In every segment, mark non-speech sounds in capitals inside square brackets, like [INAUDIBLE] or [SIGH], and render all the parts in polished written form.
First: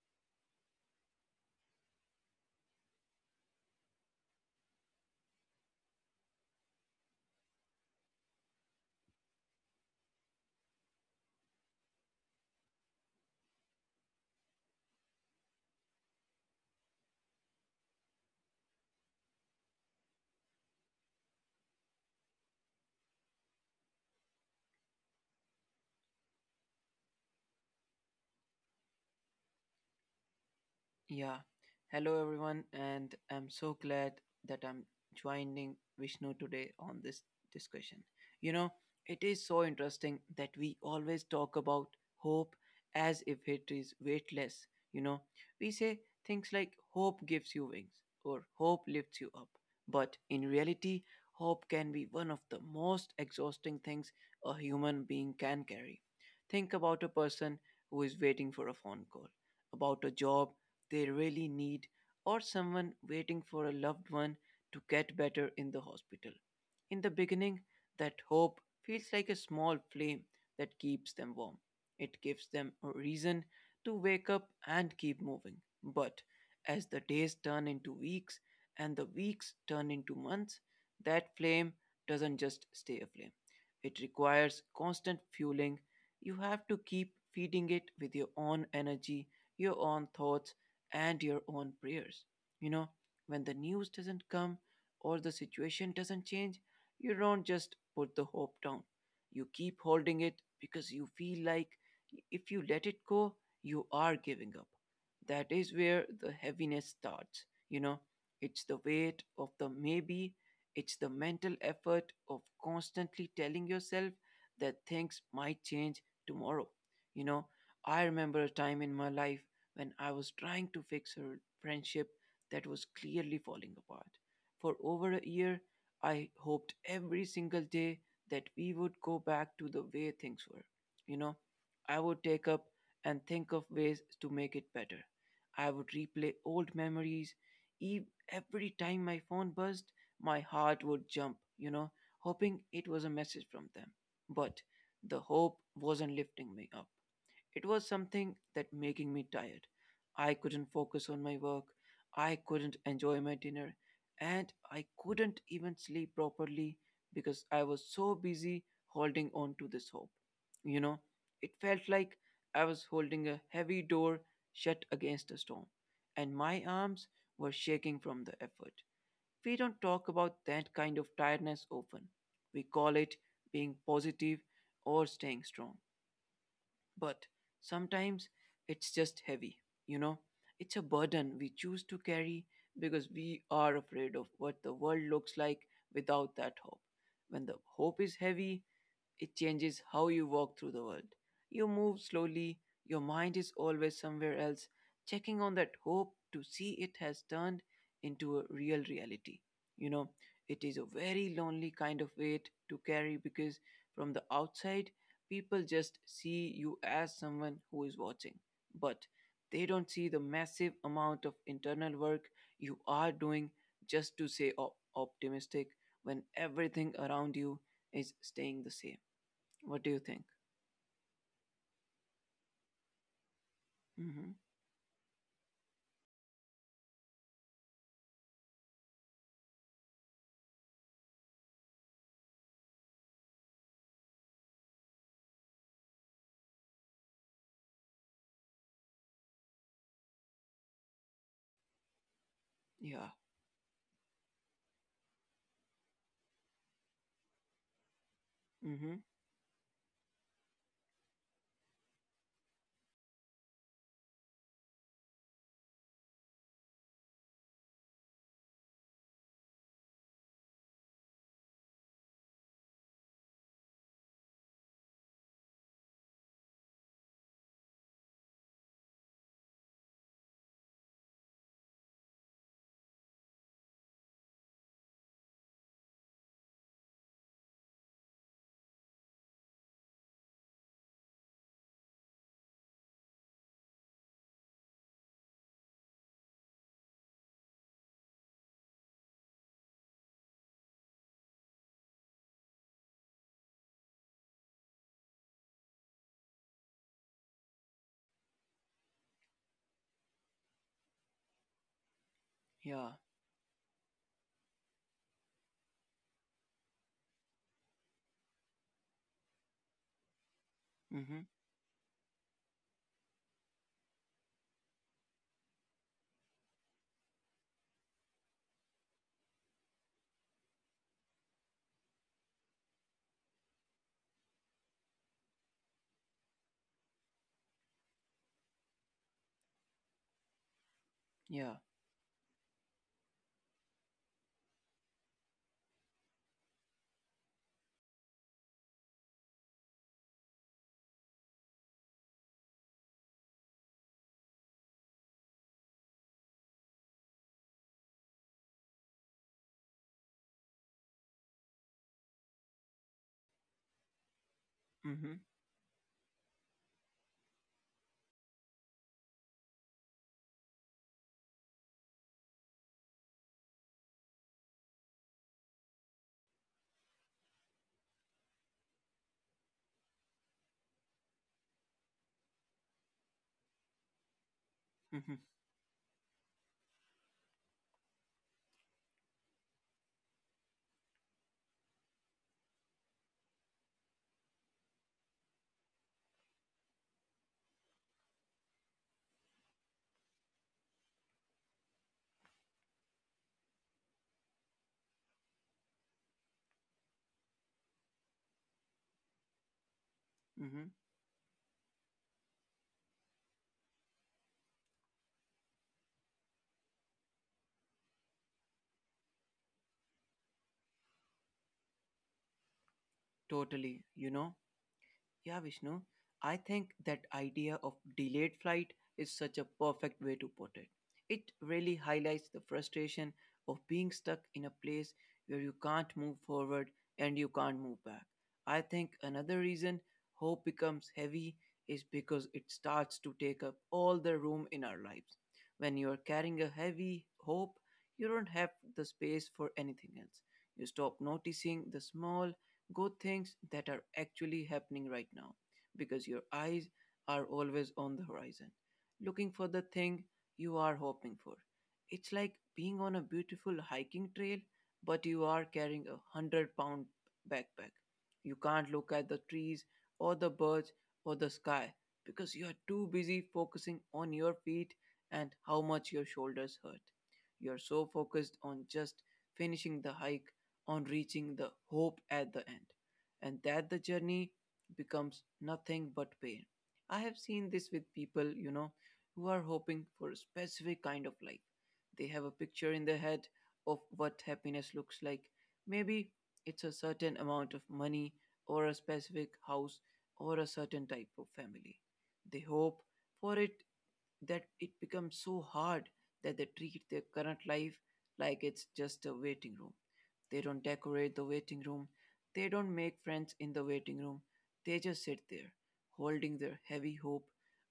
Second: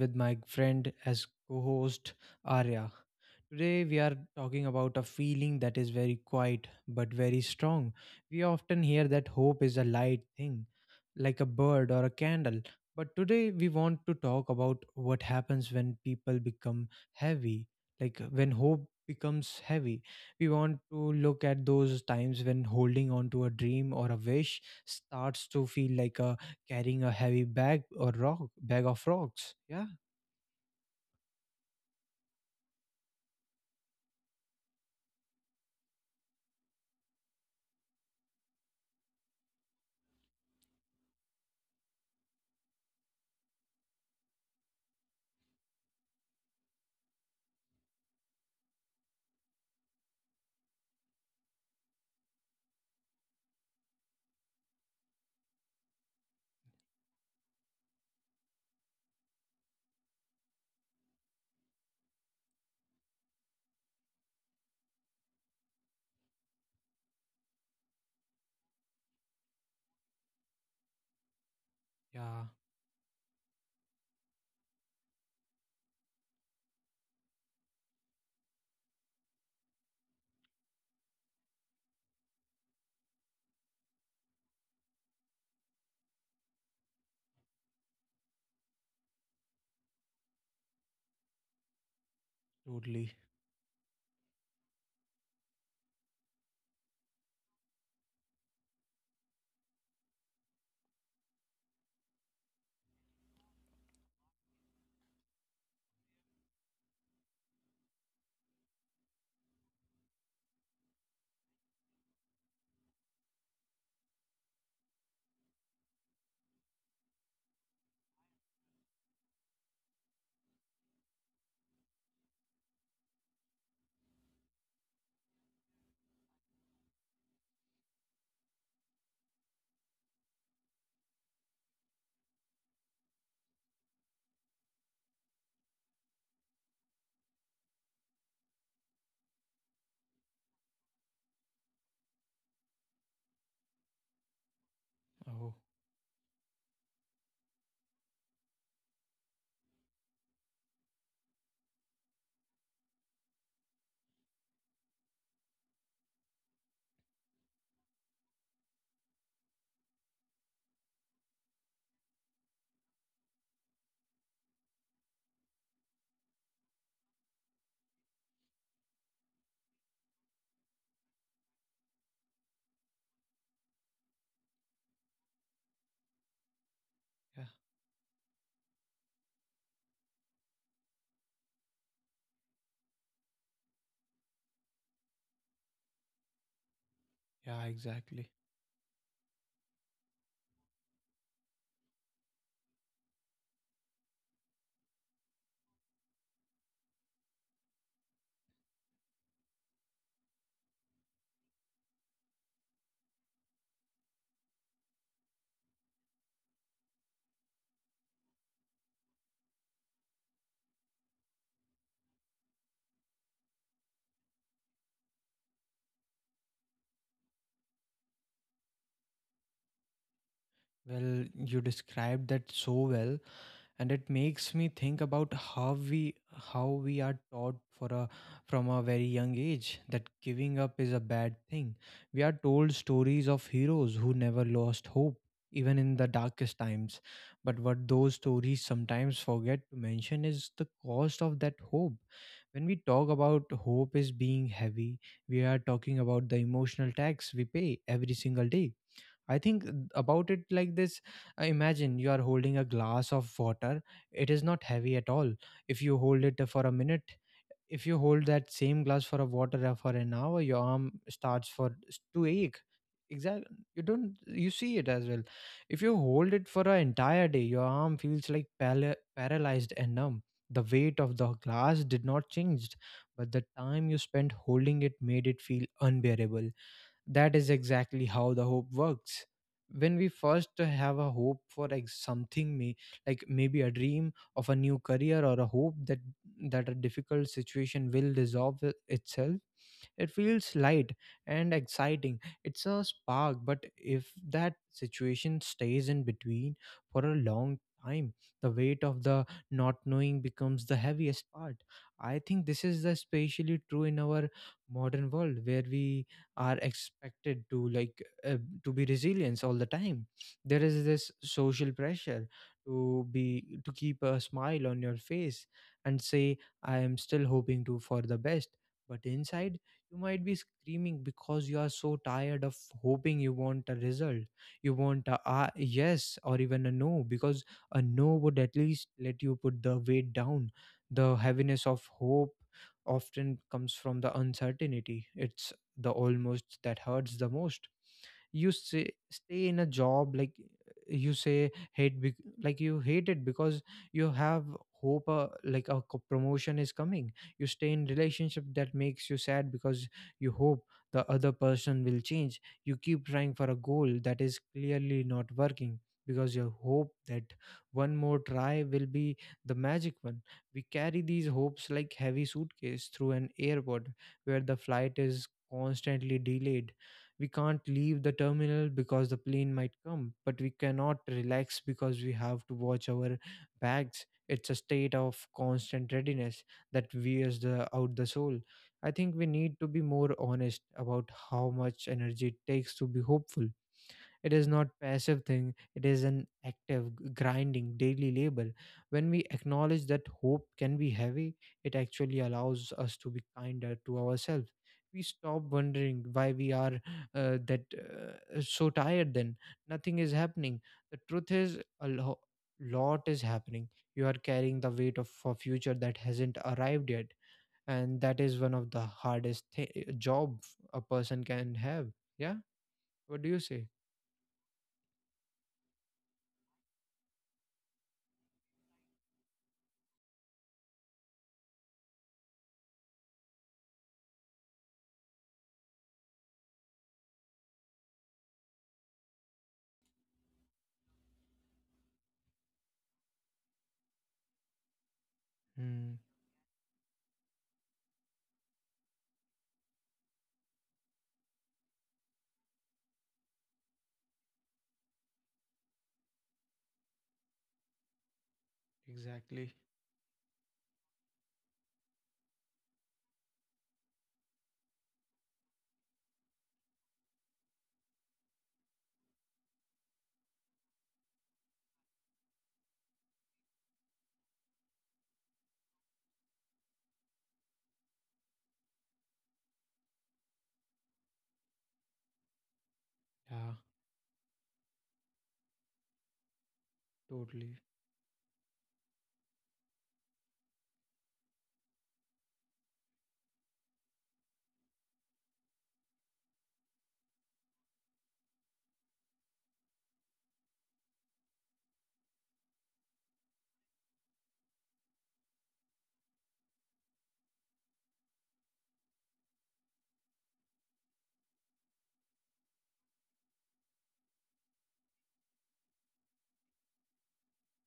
with my friend as co host, Arya. Today, we are talking about a feeling that is very quiet but very strong. We often hear that hope is a light thing, like a bird or a candle. But today, we want to talk about what happens when people become heavy, like when hope becomes heavy, we want to look at those times when holding on to a dream or a wish starts to feel like a carrying a heavy bag or rock bag of rocks. Yeah, Yeah. Hello, everyone, and I'm so glad that I'm joining Vishnu today on this discussion. You know, it is so interesting that we always talk about hope as if it is weightless. You know, we say things like hope gives you wings or hope lifts you up. But in reality, hope can be one of the most exhausting things a human being can carry. Think about a person who is waiting for a phone call about a job they really need or someone waiting for a loved one to get better in the hospital. In the beginning, that hope feels like a small flame that keeps them warm. It yeah, gives them a reason to wake up and keep moving. But as the days turn into weeks and the weeks turn into months, that flame doesn't just stay aflame. It requires constant fueling. You have to keep feeding it with your own energy, your own thoughts, and your own prayers. You know, totally. when the news doesn't come or the situation doesn't change, you don't just put the hope down. You keep holding it because you feel like if you let it go, you are giving up. That is where the heaviness starts. It's the weight of the maybe, it's the mental effort of constantly telling yourself that things might change tomorrow. You know, I remember a time in my life when I was trying to fix her friendship that was clearly falling apart. For over a year, I hoped every single day that we would go back to the way things were. You know, I would take up and think of ways to make it better. I would replay old memories. Ev- Every time my phone buzzed, my heart would jump, hoping it was a message from them. But the Oh, hope wasn't lifting me up. It was something that making me tired. I couldn't focus on my work. I couldn't enjoy my dinner. And I couldn't even sleep properly because I was so busy holding on to this hope. You know, it felt like I was holding a heavy door shut against a storm, and my arms were shaking from the effort. We don't talk about that kind of tiredness often. We call it being positive or staying strong, but yeah, sometimes it's just heavy, you know. It's a burden we choose to carry because we are afraid of what the world looks like without that hope. When the yeah, hope is exactly. heavy, it changes how you walk through the world. You move slowly, your mind is always somewhere else, checking on that hope to see it has turned into a real reality. You know, it is a very lonely kind of weight to carry because from the outside, people just see you as someone who is watching. But they don't see the massive amount of internal work you are doing just to say optimistic when everything around you is staying the same. What do you think? Well, you described that so well, and it Mm-hmm. makes me think about how we are taught for a from a very young age that giving up is a bad thing. We are told stories of heroes who never lost hope, even in the darkest times, but what those stories sometimes forget to mention is the cost of that hope. When we talk Yeah. about hope is being heavy, we are talking about the emotional tax we pay every single day. Mm-hmm. I think about it like this. Imagine you are holding a glass of water. It is not heavy at all. If you hold it for a minute, if you hold that same glass for a water for an hour, your arm starts for to ache. Exactly. You don't you see it as well. If you hold it for an entire day, your arm feels like paralyzed and numb. The weight of the glass did not change, but the time you spent holding it made it feel unbearable. That is exactly how the hope works. When we first have a hope for like something, may like maybe a dream of a new career or a hope that that a difficult situation will resolve itself, it feels light and exciting. It's a spark, but if that situation stays in between for a long time, the weight of the not knowing becomes the heaviest part. I think this is Yeah. especially true in our modern world where we are expected to like to be resilient all the time. There is this Mm-hmm. social pressure to keep a smile on your face and say, I am still hoping to for the best, but inside you might be screaming because you are so tired of hoping. You want a result. You want a yes or even a no, because a no would at least let you put the weight down. The Yeah. heaviness of hope often comes from the uncertainty. It's the almost that hurts the most. You say, stay in a job like you say hate bec- like you hate it because you have hope, like a promotion is coming. You stay in relationship that makes you sad because you hope the other person will change. You keep trying for a goal that is clearly Mm-hmm. not working because you hope that one more try will be the magic one. We carry these hopes like heavy suitcase through an airport where the flight is constantly delayed. We can't leave the terminal because the plane might come, but we cannot relax because we have to watch our bags. It's a state of Mm-hmm. constant readiness that wears out the soul. I think we need to be more honest about how much energy it takes to be hopeful. It is not passive thing. It is an active grinding daily labor. When we acknowledge that hope can be heavy, it actually allows us to be kinder to ourselves. We stop wondering why we are that so tired then nothing is happening. Mm-hmm. The truth is a lot is happening. You are carrying the weight of a future that hasn't arrived yet, and that is one of the hardest job a person can have. Yeah, what do you say? Totally. Yeah, Vishnu, I think that idea of delayed flight is such a perfect way to put it. It really highlights the frustration of being stuck in a place where you can't move forward and you can't move back. I think another reason hope becomes heavy is because it starts to take up all the room in our lives. When you are Hmm. carrying a heavy hope, you don't have the space for anything else. You stop noticing the small, go things that are actually happening right now because your eyes are always on the horizon, looking for Exactly. the thing you are hoping for. It's like being on a beautiful hiking trail, but you are carrying 100-pound backpack. You can't look at the trees or the birds or the sky because you are too busy focusing on your feet and how much your shoulders hurt. You are so focused on just finishing the hike, on reaching the hope at the end, and Yeah, that the journey becomes nothing but pain. I have seen totally. this with people, who are hoping for a specific kind of life. They have a picture in their head of what happiness looks like. Maybe it's a certain amount of money, or a specific house, or a certain type of family. They hope for it that it becomes so hard that they treat their current life like it's just a waiting room. They don't decorate the waiting room. They don't make friends in the waiting room. They just sit there, holding their heavy hope,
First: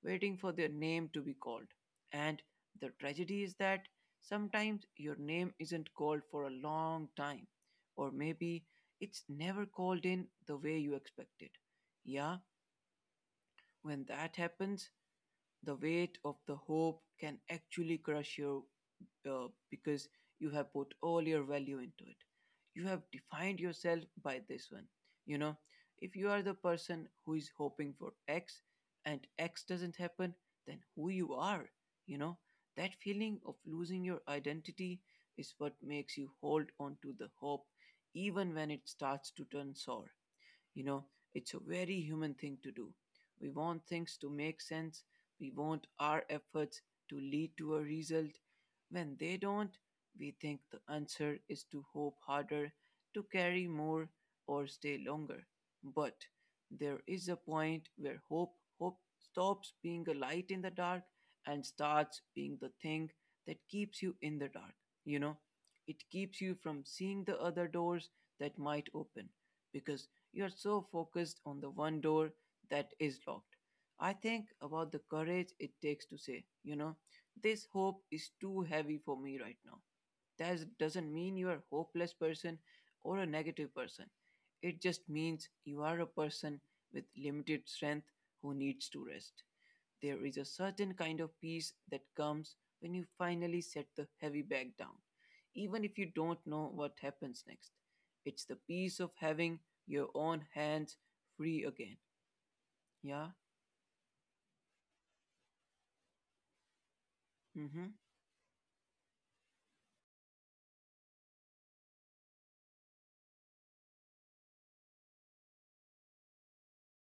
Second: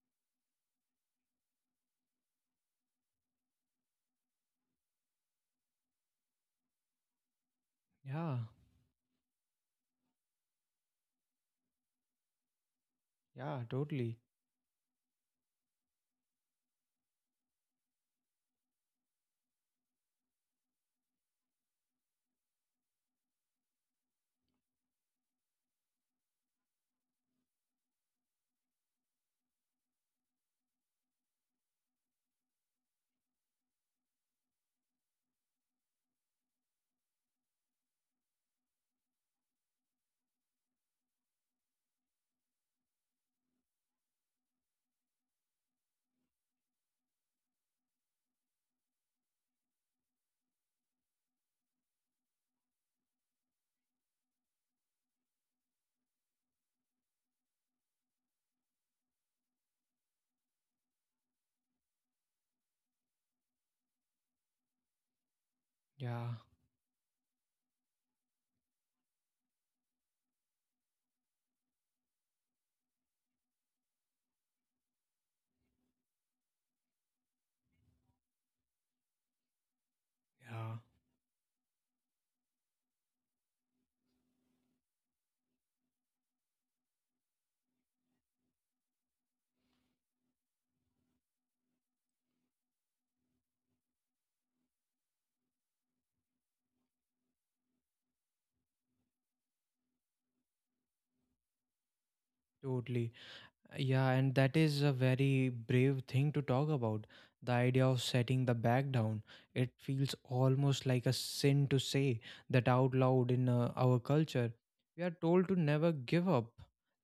waiting for their name to be called. And the tragedy is that sometimes your name isn't called for a long time, or Yeah, maybe it's never called in the way you expected. Yeah, yeah, when totally. that happens, the weight of the hope can actually crush you because you have put all your value into it. You have defined yourself by this one. You know, if you are the person who is hoping for X and X doesn't happen, then who you are, you know, that feeling of losing your identity is what makes you hold on to the hope even when it starts to turn sour. You know, it's a very human thing to do. We want things to make sense, we want our efforts to lead to a result. When they don't, we think the answer is to hope harder, to carry more, or stay longer. But there is a point where hope stops being a light in the dark and starts being the thing that keeps you in the dark. You know, it Yeah, keeps you from seeing the other doors that might open because you're so focused on the one door that is locked. I think about the courage it takes to say, this hope is too heavy for me right now. yeah, That doesn't mean you're a hopeless person or a negative person. It just means you are a person with limited strength who needs to rest. There is a certain kind of peace that comes when you finally set the heavy bag down, even if you don't know what happens next. It's the peace of having your own hands free again. totally. Yeah? Yeah, and that is a very brave thing to talk about. The Mm idea hmm. of setting the back down. It feels almost like a sin to say that out loud in our culture. We are told to never give up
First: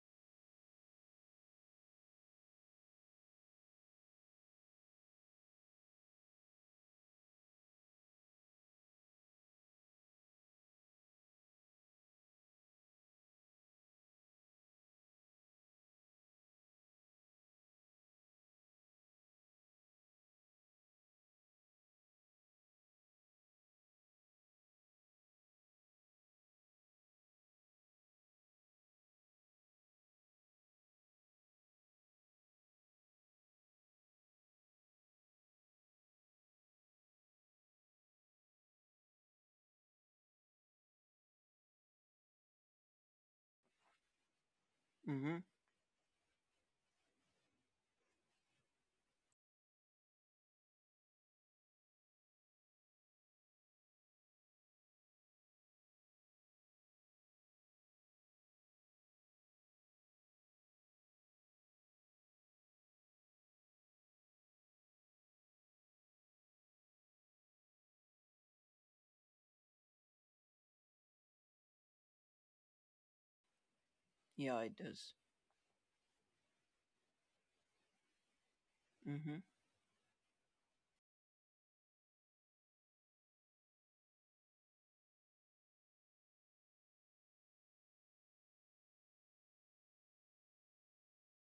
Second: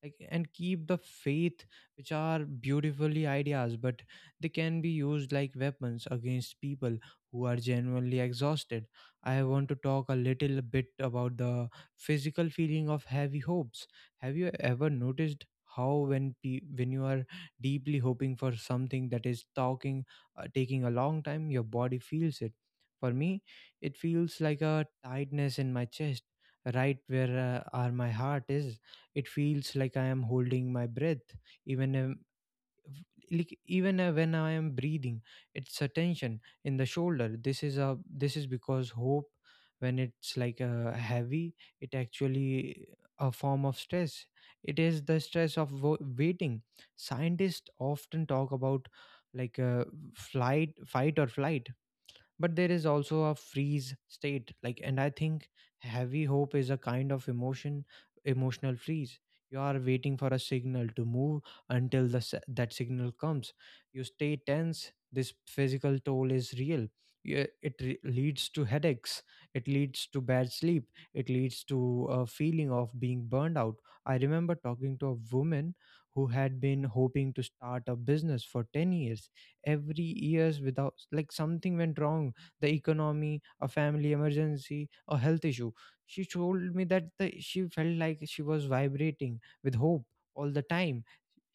like, and keep the faith, which are beautifully ideas, but they can be used like weapons against people who are genuinely exhausted. I want to talk a little bit about the physical feeling of heavy hopes. Have you ever noticed how when when you are deeply hoping for something that is talking taking a long time, your body feels it. For me, it feels like a tightness in my chest, right where are my heart is. It feels like I am holding my breath, even when I am breathing. It's a tension in the shoulder. This is a this is because hope, when it's like heavy, it actually a form of stress. It is the Mm hmm. stress of waiting. Scientists often talk about like flight fight or flight, but there is also a freeze state like, and I think heavy hope is a kind of emotional freeze. You are waiting for a signal to move. Until the that signal comes, you stay tense. This physical toll is real. Yeah, it leads to headaches. It leads to bad sleep. It leads to a feeling of being burned out. I remember Yeah, it talking to does. a woman who had been hoping to start a business for 10 Mm years. hmm. Every years without like something went wrong: the economy, a family emergency, a health issue. She told me that she felt like she was vibrating with hope all the time.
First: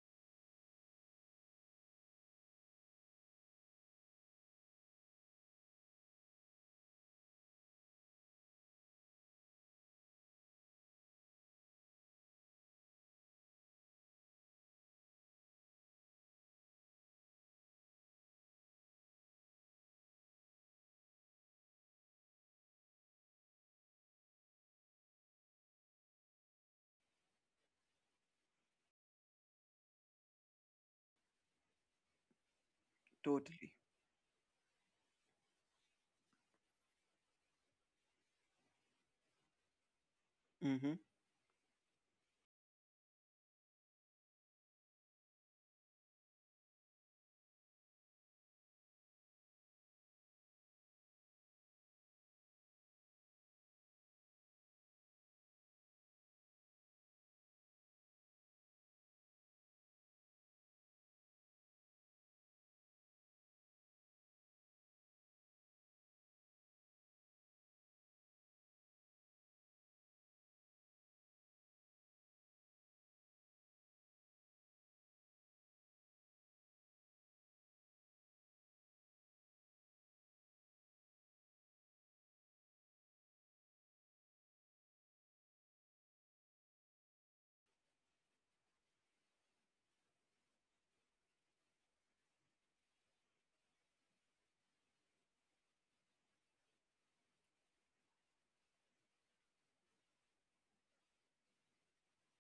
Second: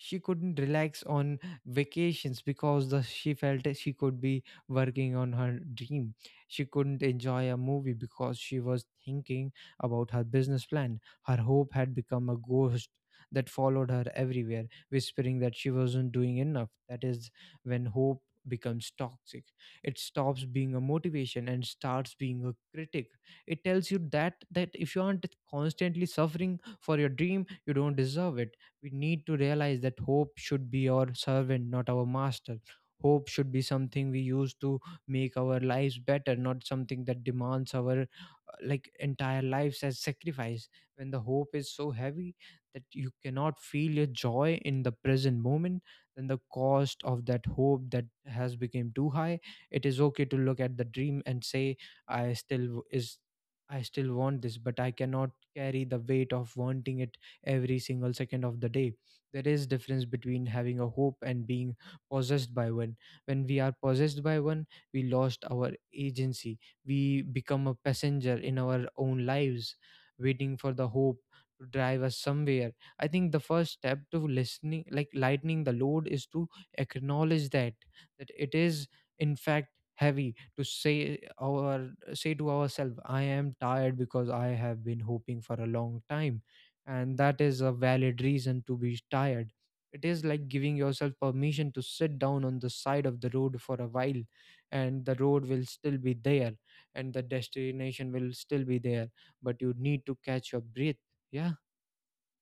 She couldn't relax on vacations because she felt that she could be working on her dream. She couldn't enjoy a movie because she was thinking about her business plan. Her hope had become a ghost that followed her everywhere, whispering that she wasn't doing enough. That is when hope becomes toxic. It stops being a motivation and starts being a critic. It tells you that that if you aren't constantly suffering for your dream, you don't deserve it. We need to realize that hope should be our servant, not our master. Hope should be Totally. something we use to make our lives better, not something that demands our like entire lives as sacrifice. Mm hmm. When the hope is so heavy that you cannot feel your joy in the present moment, then the cost of that hope that has become too high. It is okay to look at the dream and say, I still w- is I still want this, but I cannot carry the weight of wanting it every single second of the day. There is difference between having a hope and being possessed by one. When we are possessed by one, we lost our agency. We become a passenger in our own lives, waiting for the hope to drive us somewhere. I think the first step to listening, like lightening the load, is to acknowledge that that it is in fact heavy. To say our say to ourselves, I am tired because I have been hoping for a long time, and that is a valid reason to be tired. It is like giving yourself permission to sit down on the side of the road for a while, and the road will still be there, and the destination will still be there, but you need to catch your breath. Yeah,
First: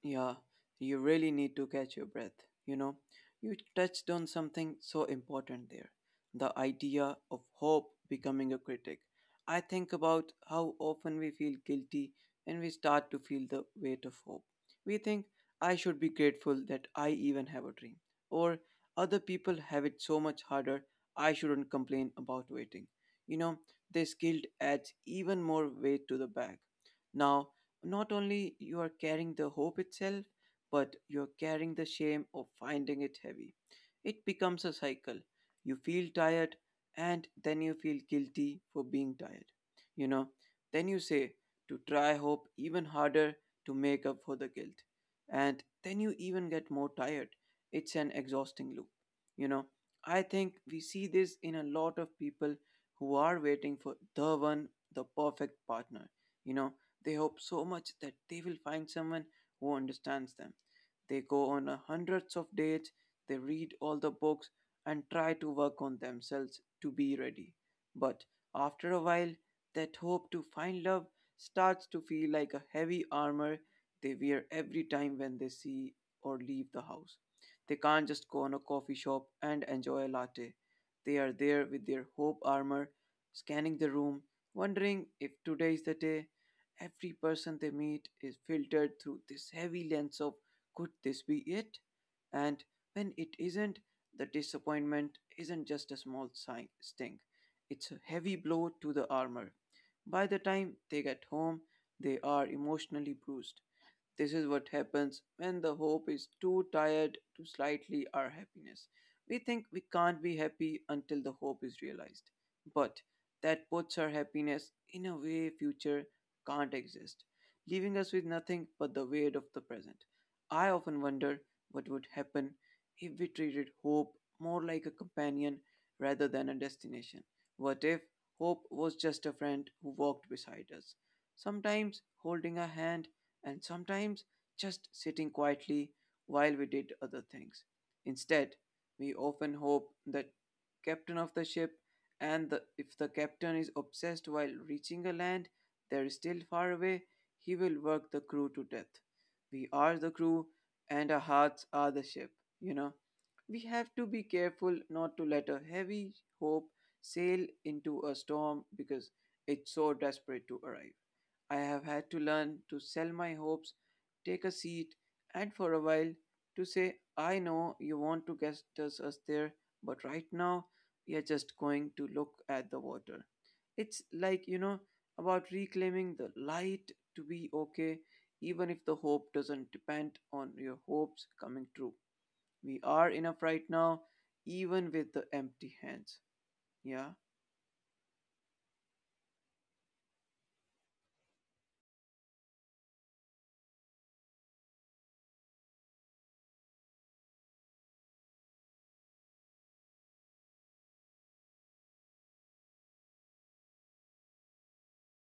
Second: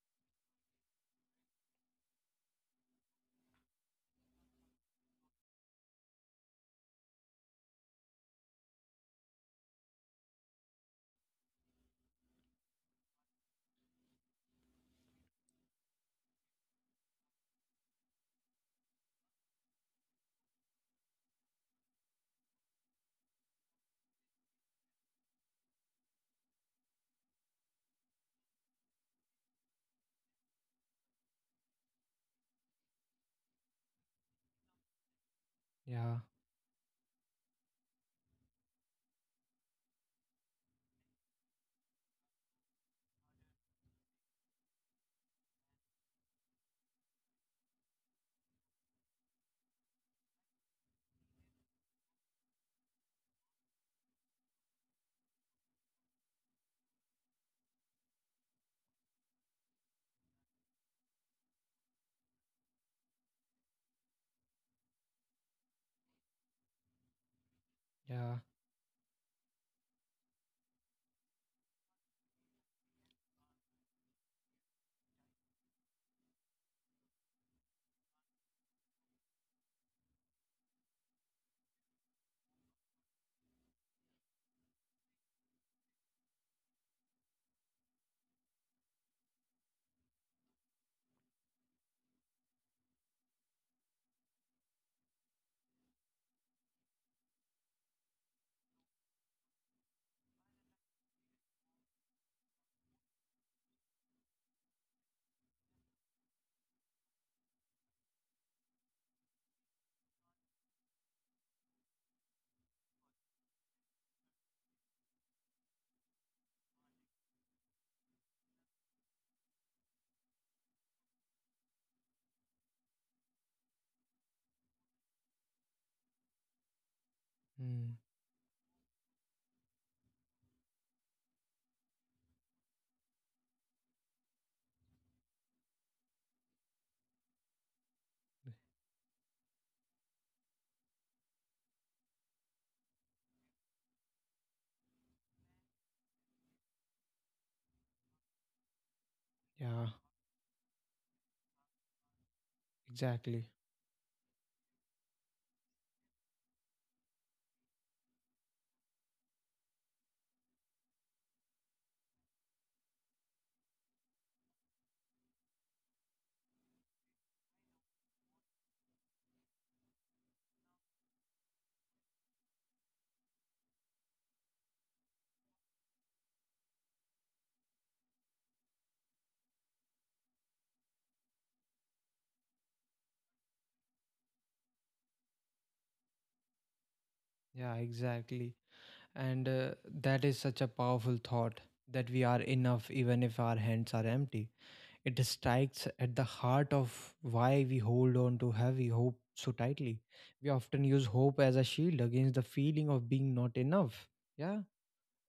Yeah, you really need to catch your breath. You know, you touched on something so important there, the idea of hope becoming a critic. I think about how often we feel guilty when we start to feel the weight of hope. We think, I should be grateful that I even have a dream, or other people have it so much harder, I shouldn't complain about waiting. You know, this guilt adds even more weight to the bag. Now, not only you are carrying the hope itself, but you're carrying the shame of finding it heavy. It becomes a cycle. You feel yeah, tired, and then you feel guilty for being tired. you know then you say to try hope even harder to make up for the guilt, and then you even get more tired. It's an exhausting loop you know i think we see this in a lot of people who are waiting for the one, the perfect partner you know they hope so much that they will find someone who understands them. They go on a hundreds of dates, they read all the books and try to work on themselves to be ready. But yeah, after a while, that hope to find love starts to feel like a heavy armor they wear every time when they see or leave the house. They can't just go on a coffee shop and enjoy a latte. They are there with their hope armor, scanning the room, wondering if today is the day. Every person they meet is filtered through this heavy lens of, could this be it? And when it isn't, the disappointment isn't just a small sting, it's a heavy blow to the armor. By the time they get home, they are emotionally bruised. This is what happens when the hope is too tired to slightly our happiness. We think we can't be happy until the hope is realized. But that puts our happiness in a way future can't exist, leaving us with nothing but the weight of the present. I often wonder what would happen if we treated hope more like a companion rather than a destination. What mm, if hope was just a friend who walked beside us, sometimes holding a hand and sometimes just sitting quietly while we did other things? Instead, we often hope that captain of the ship, and if the captain is obsessed while reaching a land that is still far away, he will work the crew to death. We yeah, are the crew and our hearts are the ship, you know. exactly. We have to be careful not to let a heavy hope sail into a storm because it's so desperate to arrive. I have had to learn to sell my hopes, take a seat, and for a while to say, I know you want to get us there, but right now we are just going to look at the water. It's like, you know, about reclaiming the light to be okay, even if the hope doesn't depend on your hopes coming true. We are enough right now, even with the empty hands. Yeah. Yeah, exactly. And that is such a powerful thought, that we are enough even if our hands are empty. It strikes at the heart of why we hold on to heavy hope so tightly. We often use hope as a shield against the feeling of being not enough. Yeah,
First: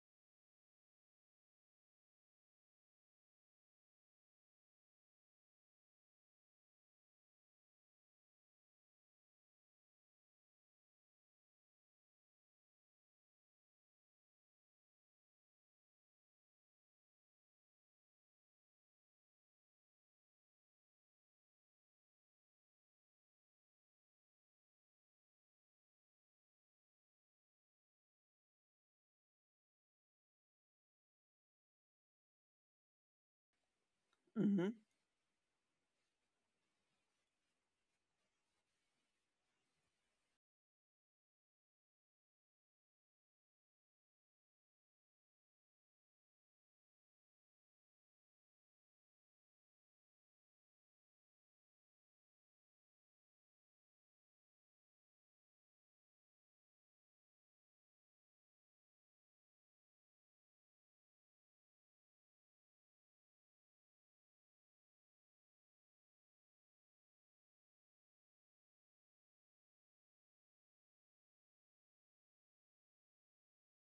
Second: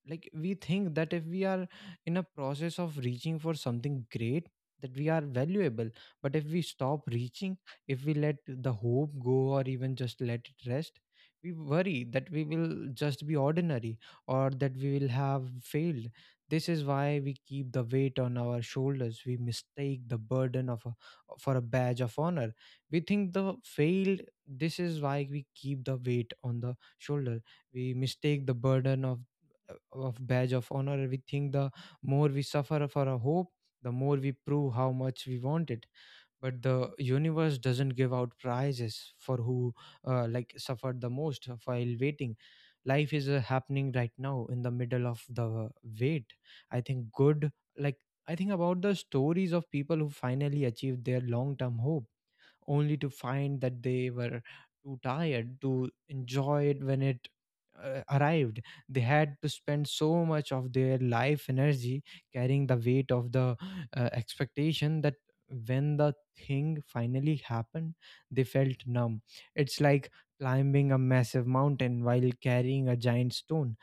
like we think that if we are in a process of reaching for something great that we are valuable, but if we stop reaching, if we let the hope go or even just let it rest, we worry that we will just be ordinary or that we will have failed. This is why we keep the weight on our shoulders. We mistake the burden for a badge of honor. We think the failed this is why we keep the weight on the shoulder we mistake the burden of badge of honor we think the more we suffer for a hope, the more we Mm-hmm. prove how much we want it. But the universe doesn't give out prizes for who like suffered the most while waiting. Life is happening right now in the middle of the wait. I think good like I think about the stories of people who finally achieved their long term hope, only to find that they were too tired to enjoy it when it arrived. They had to spend so much of their life energy carrying the weight of the expectation that when the thing finally happened, they felt numb. It's like climbing a massive mountain while carrying a giant stone.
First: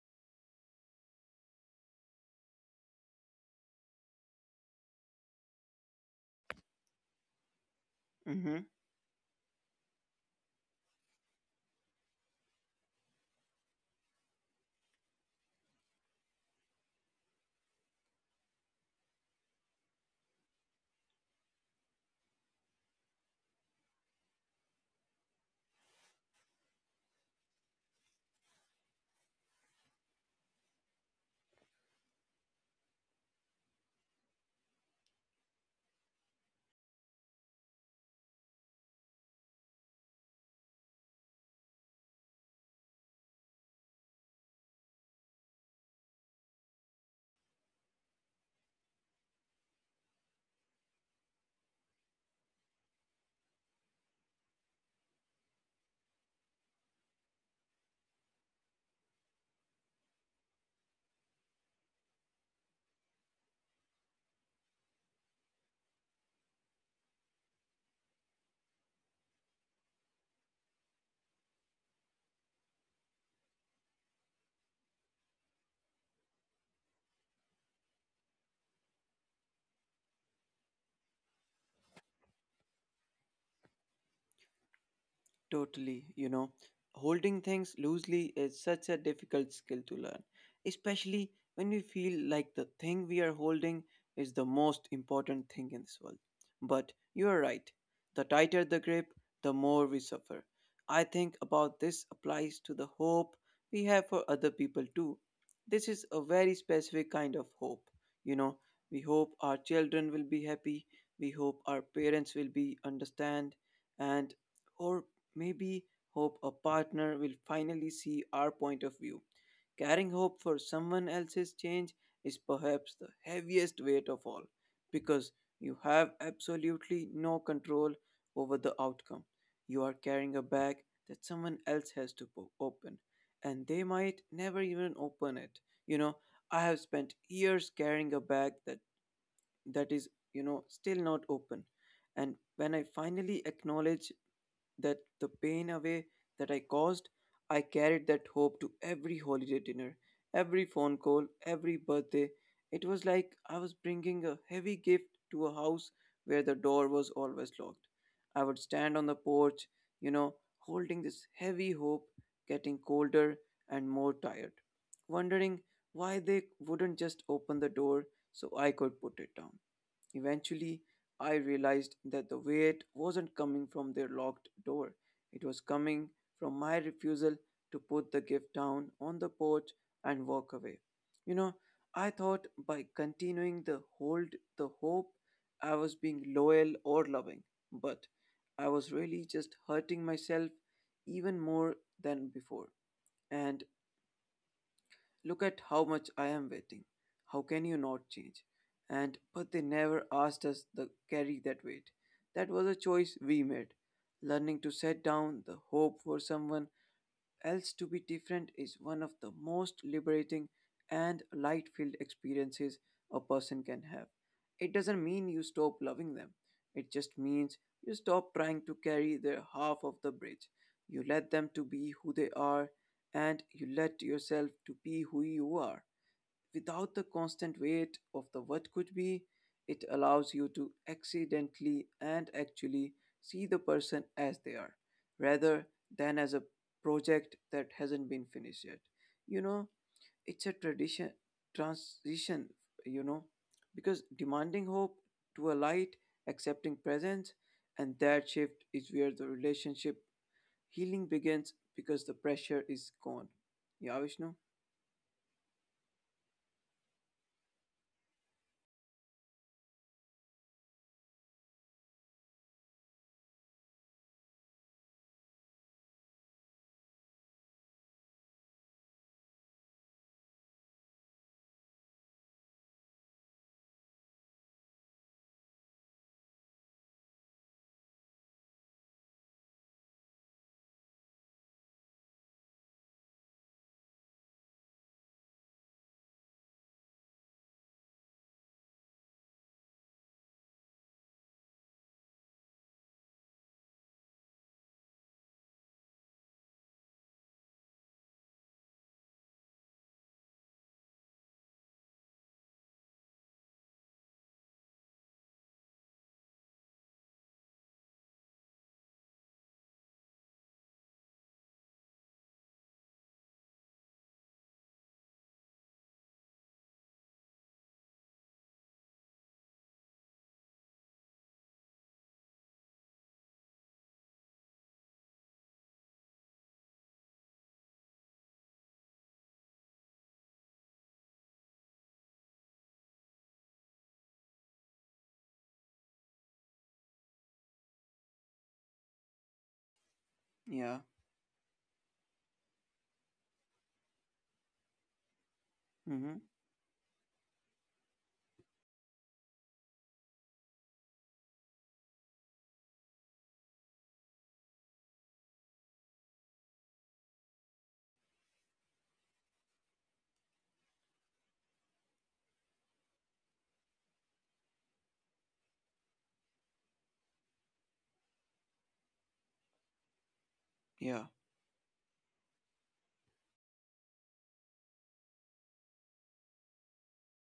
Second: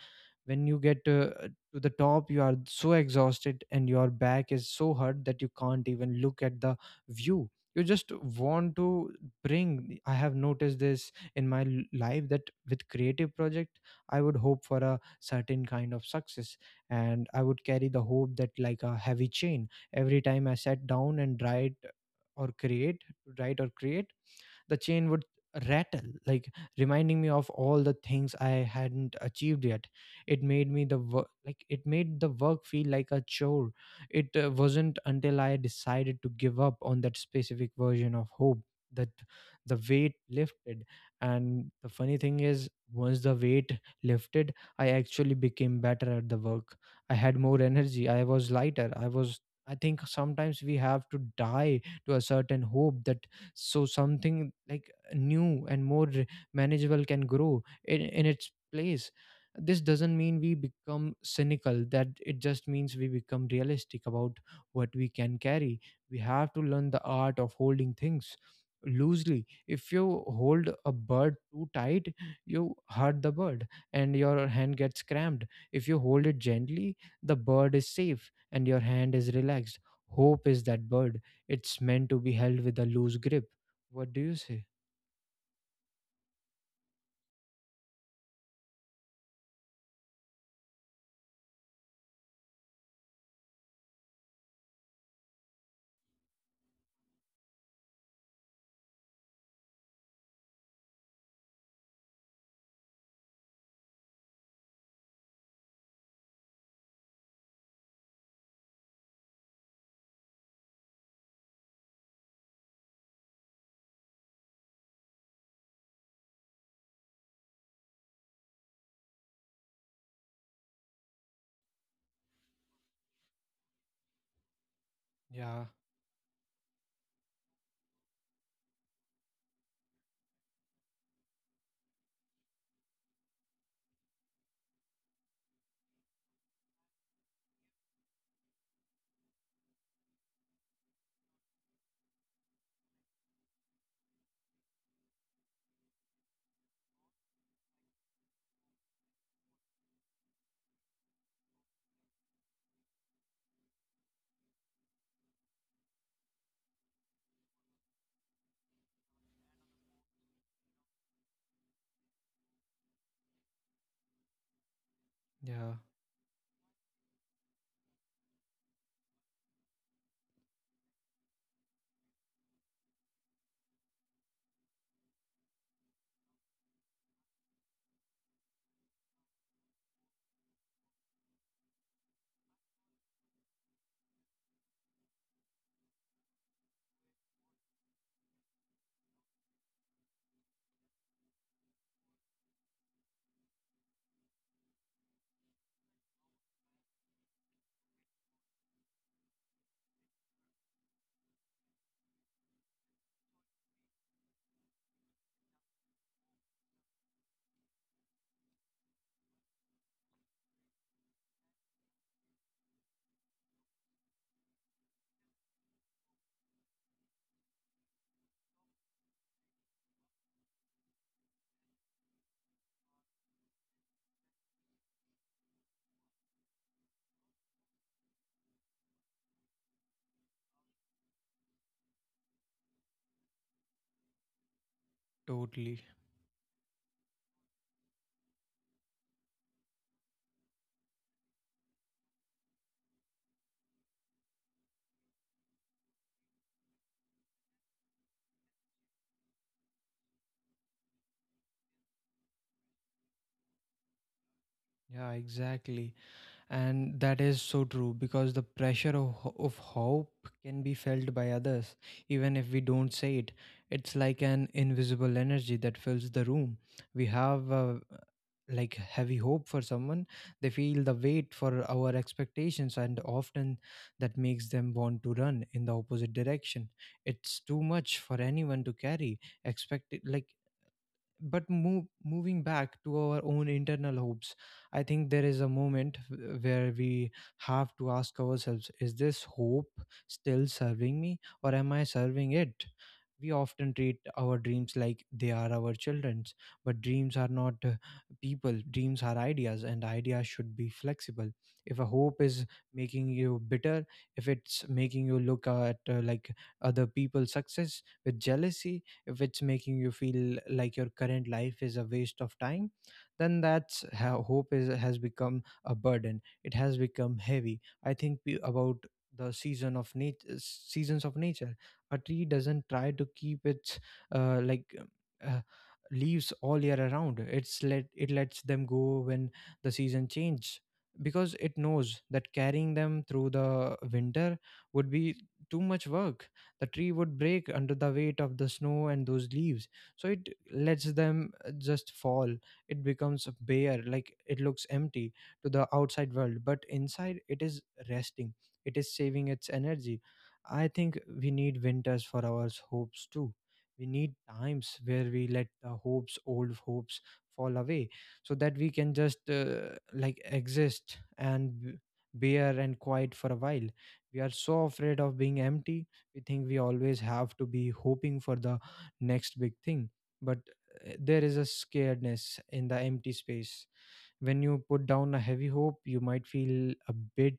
When you get to the top, you are so exhausted and your back is so hurt that you can't even look at the view. you just Mm-hmm. want to bring I have noticed this in my life that with creative project, I would hope for a certain kind of success, and I would carry the hope that like a heavy chain every time I sat down and or create write or create. The chain would rattle, like reminding me of all the things I hadn't achieved yet. It made the work feel like a chore. It wasn't until I decided to give up on that specific version of hope that the weight lifted. And the funny thing is, once the weight lifted, I actually became better at the work. I had more energy, I was lighter, I was. I think sometimes we have to die to a certain hope that so something like new and more manageable can grow in its place. This doesn't mean we become cynical, that it just means we become realistic about what we can carry. We have to learn the art of holding things loosely. If you hold a bird too tight, you hurt the bird and your hand gets cramped. If you hold it gently, the bird is safe and your hand is relaxed. Hope is that bird. It's meant to be held with a loose grip. What do you say? Totally, you know, holding things loosely is such a difficult skill to learn, especially when we feel like the thing we are holding is the most important thing in this world. But you are right, the tighter the grip, the more we suffer. I think about this applies to the hope we have for other people too. This is a very specific kind of hope. You know, we hope our children will be happy, we hope our parents will be understand and or maybe hope a partner will finally see our point of view. Carrying hope for someone else's change is perhaps the heaviest weight of all because Yeah, you have absolutely no control over the outcome. You are carrying a bag that someone else has to open, and they might never even open it. You know, I have spent years carrying a bag that that is, you know, still not open. And when I finally acknowledge that the pain away that I caused, I carried that hope to every holiday dinner, every phone call, every birthday. It was like I was bringing a heavy gift to a house where the door was always locked. I would stand on the porch, you know, holding this heavy hope, getting colder and more tired, yeah, wondering why they wouldn't just open the door so I could put it down. Eventually, I realized that the weight wasn't coming from their locked door. It was coming from my refusal to put the gift down on the porch and walk away. You know, I thought by continuing to hold the hope, I was being loyal or loving, but I was really just hurting myself even more than before. And look at how much I am waiting. How can you not change? And but they never asked us to carry that weight. That was a choice we made. Learning to set down the hope for someone else to be different is one of the most liberating and light filled experiences a person can have. It doesn't mean you stop loving them, it just means you stop trying to carry their half of the bridge. You let them to be who they are and you let yourself to be who you are without the constant weight of the what could be, it allows you to accidentally and actually see the person as they are, totally. rather than as a project that hasn't been finished yet. You know, it's a tradition transition, you know, because demanding hope to a light, accepting presence, and that shift is where the relationship healing begins because the pressure is gone. Yeah, Vishnu? Yeah, exactly. And that is so true, because the pressure of hope can be felt by others even if we don't say it. It's like an invisible energy that fills the room. We have like heavy hope for someone, they feel the weight for our expectations, and often that makes them want to run in the opposite direction. It's too much for anyone to carry. Expect like, but moving back to our own internal hopes. I think there is a moment where we have to ask ourselves, is this hope still serving me, or am I serving it? We often treat our dreams like they are our children's, but dreams are not people. Dreams are ideas, and ideas should be flexible. If a hope is making you bitter, if it's making you look at like other people's success with jealousy, if it's making you feel like your current life is a waste of time, then that's how hope is has become a burden. It has become heavy. I think about the seasons of nature. A tree doesn't try to keep its uh, like uh, leaves all year around. It's lets them go when the season changes, because it knows that carrying them through the winter would be too much work. The tree would break under the weight of the snow and those leaves. So it Yeah. lets them just fall. It becomes bare, like it looks empty to the outside Mm-hmm. world, but inside it is resting. It is saving its energy. I think we need winters for our hopes too. We need times where we let the hopes old hopes fall away, so that we can just like exist and bare and quiet for a while. We are so afraid of being empty. We think we always have to be hoping for the next big thing. But Yeah. there is a scaredness in the empty space. When you put down a heavy hope, you might feel a bit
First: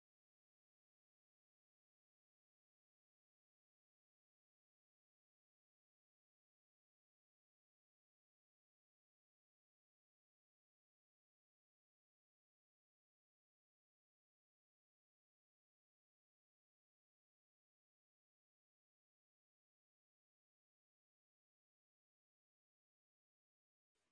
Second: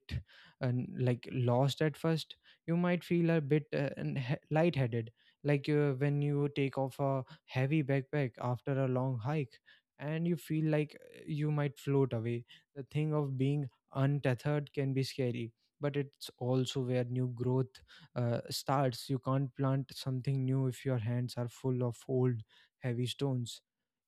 uh, like lost at first. You might feel a bit lightheaded, like when you take off a heavy backpack after a long hike, and you feel like you might float away. The thing of being untethered can be scary, but it's also where new growth starts. You can't plant something new if your hands are full of old heavy stones.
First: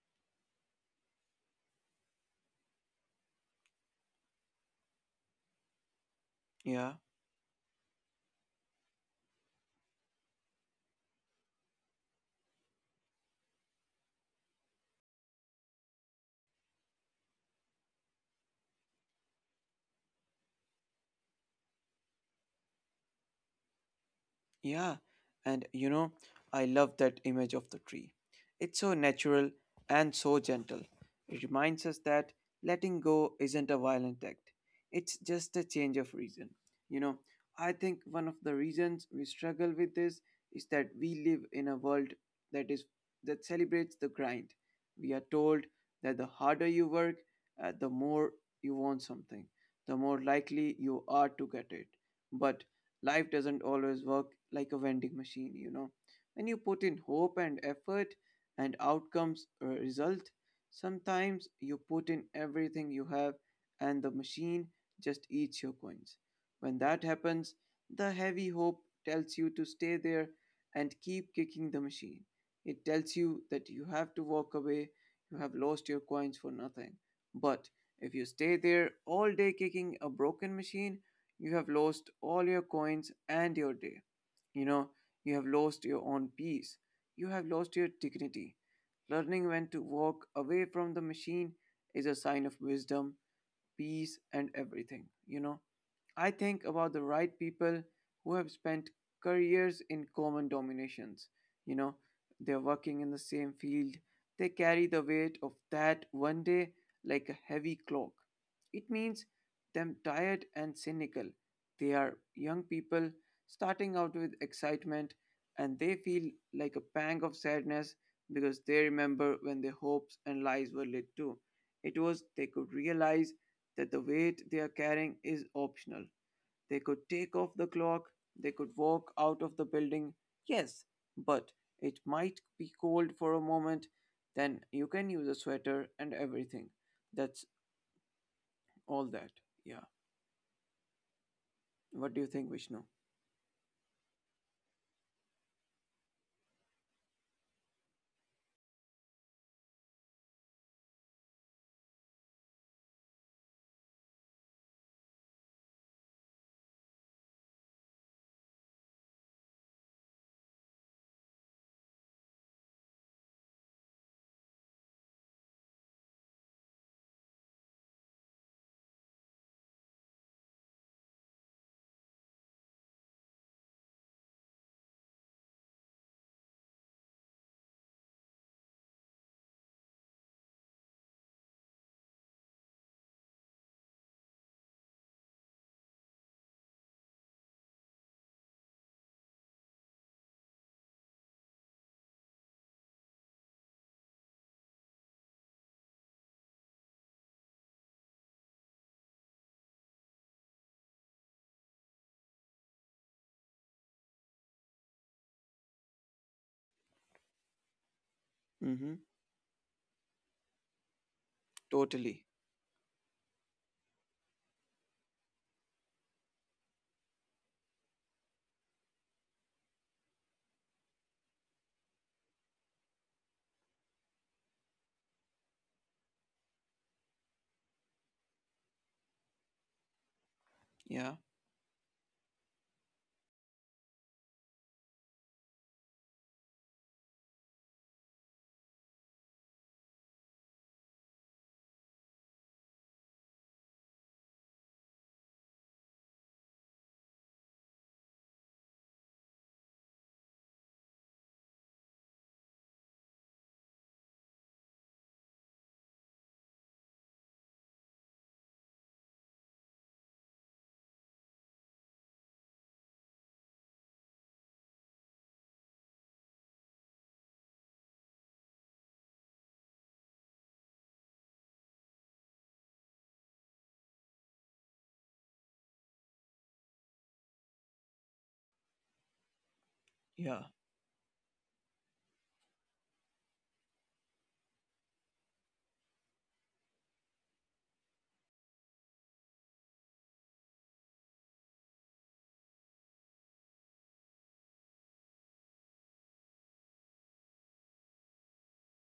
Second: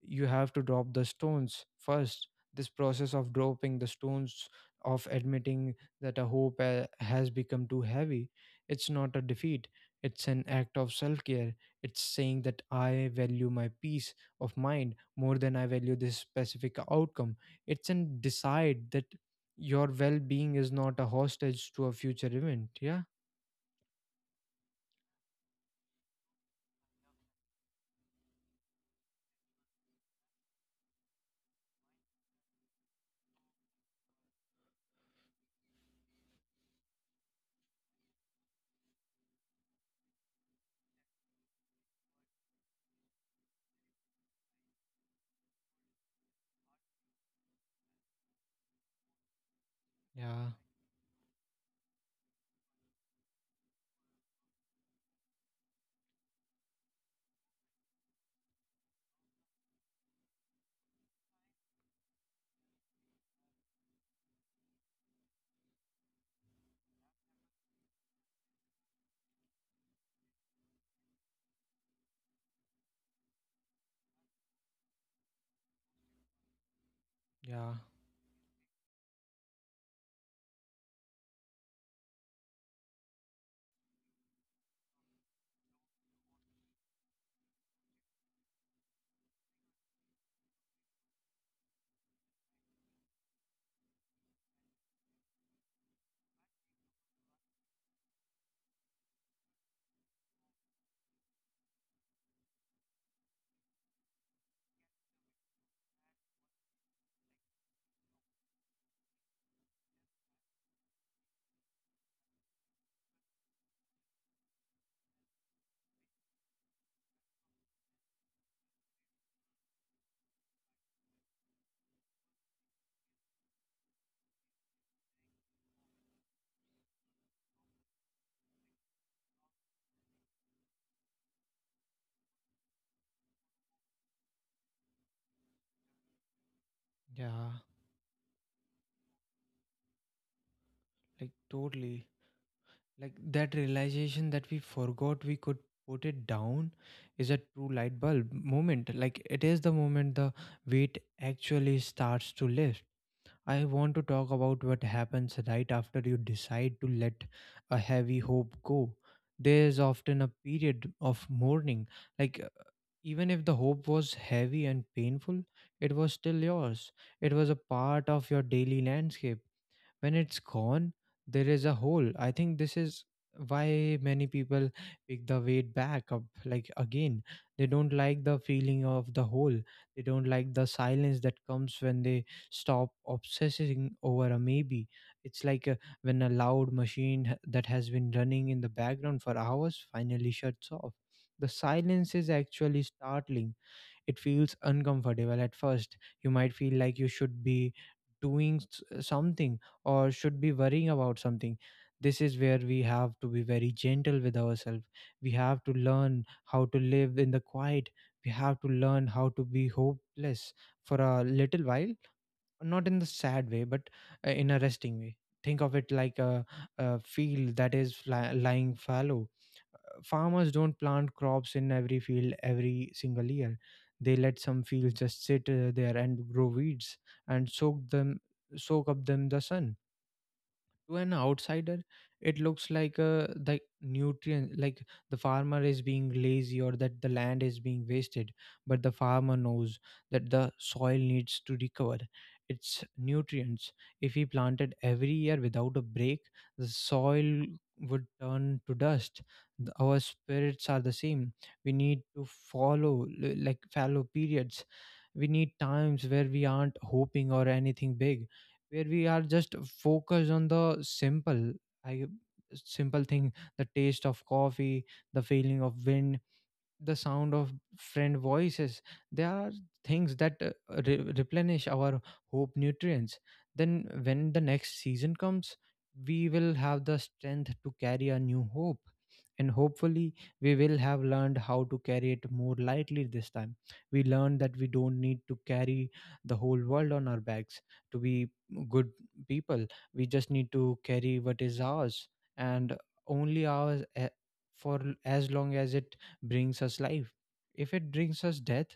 You have to drop the stones first. This process of dropping the stones, of admitting that a hope Yeah. has become too heavy, it's not a defeat. It's an act of self care. It's saying that I value my peace of mind more than I value this specific outcome. It's an decide that your well being is not a hostage to a future event. Yeah. Yeah, and you know, I love that image of the tree. It's so natural and so gentle. It reminds us that letting go isn't a violent act, it's just a change of reason. You know, I think one of the reasons we struggle with this is that we live in a world that is that celebrates the grind. We are told that the harder you work, the more you want something, the more Yeah. likely you are to get it. But life doesn't always work like a vending machine, you know. When you put in hope and effort and outcomes result, sometimes you put in everything you have and the machine just eats your coins. When that happens, the heavy hope tells you to stay there and keep kicking the machine. It tells you that you have to walk away, you have lost your coins for nothing. But Yeah. if you stay there all day kicking a broken machine, you have lost all your coins and your day. You know, you have lost your own peace. You have lost your dignity. Learning when to walk away from the machine is a sign of wisdom, peace, and everything. You know, I think about the right people who have spent careers in common dominations. You know, they're working in the same field. They carry the weight of that one day like a heavy cloak. It means them tired and cynical. They are young people starting out with excitement and they feel like a pang of sadness because they remember when their hopes and lies were lit too. It was they could realize that the weight they are carrying is optional. They could take off the clock, they could walk out of the building. Yes, but it might be cold for a moment, then you can use a sweater and everything. That's Yeah. all that. Yeah. Like, What totally. do you think, Vishnu? Like that realization that we forgot we could put it down is a true light bulb moment. Like it is the moment the weight actually starts to lift. I want to talk about what happens right after you decide to let a heavy hope go. There is often a period of mourning. Like, even if the hope was heavy and painful, it was still yours. It was a part of your daily landscape. When it's gone, there is a hole. I think this is why many people pick the weight back up like again. They don't like the feeling of the hole. They don't like the silence that comes when they stop obsessing over a maybe. It's like when a loud machine that has been running in the background for hours finally shuts off, the silence is actually startling. It feels uncomfortable at first. You might feel like you should be doing something, or should be worrying about something. This is where we have to be very gentle with ourselves. We have to learn how to live in the quiet. We have to Mm-hmm. learn how to be hopeless for a little while, Totally. not in the sad way, but in a resting way. Think of it like a field that is lying fallow. Farmers don't plant crops in every field every single year. They let some fields just sit there and grow weeds and soak up the sun. To Yeah. an outsider, it looks like the nutrient like the farmer is being lazy or that the land is being wasted, but the farmer knows that the soil needs to recover its nutrients. If he planted every year without a break, the soil would turn to dust. Our spirits are the same. We need to follow like fallow periods. We need times where we aren't hoping or anything big, where we are just focused on the i simple thing. The taste of coffee, the feeling of wind, the sound of friend voices. There are things that replenish our hope nutrients. Then when the next season comes, we will have the strength to carry a new hope, and hopefully Yeah. we will have learned how to carry it more lightly this time. We learned that we don't need to carry the whole world on our backs to be good people. We just need to carry what is ours and only ours, for as long as it brings us life. If it brings us death,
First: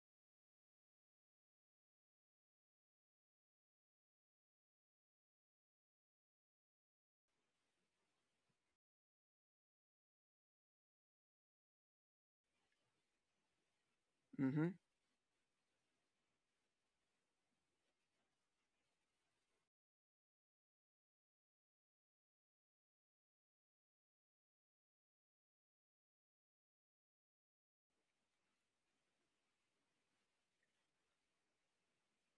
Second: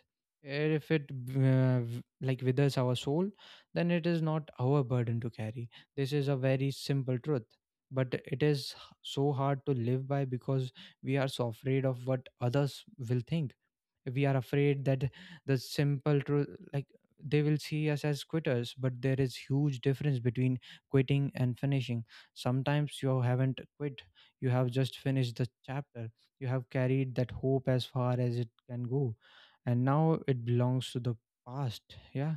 if it like withers our soul, then it is not our burden to carry. This is a very simple truth, but it is so hard to live by, because we are so afraid of what others will think. We are Mm-hmm. afraid that the simple truth like they will see us as quitters. But there is huge difference between quitting and finishing. Sometimes you haven't quit, you have just finished the chapter. You have carried that hope as far as it can go, and now it belongs to the past. Yeah.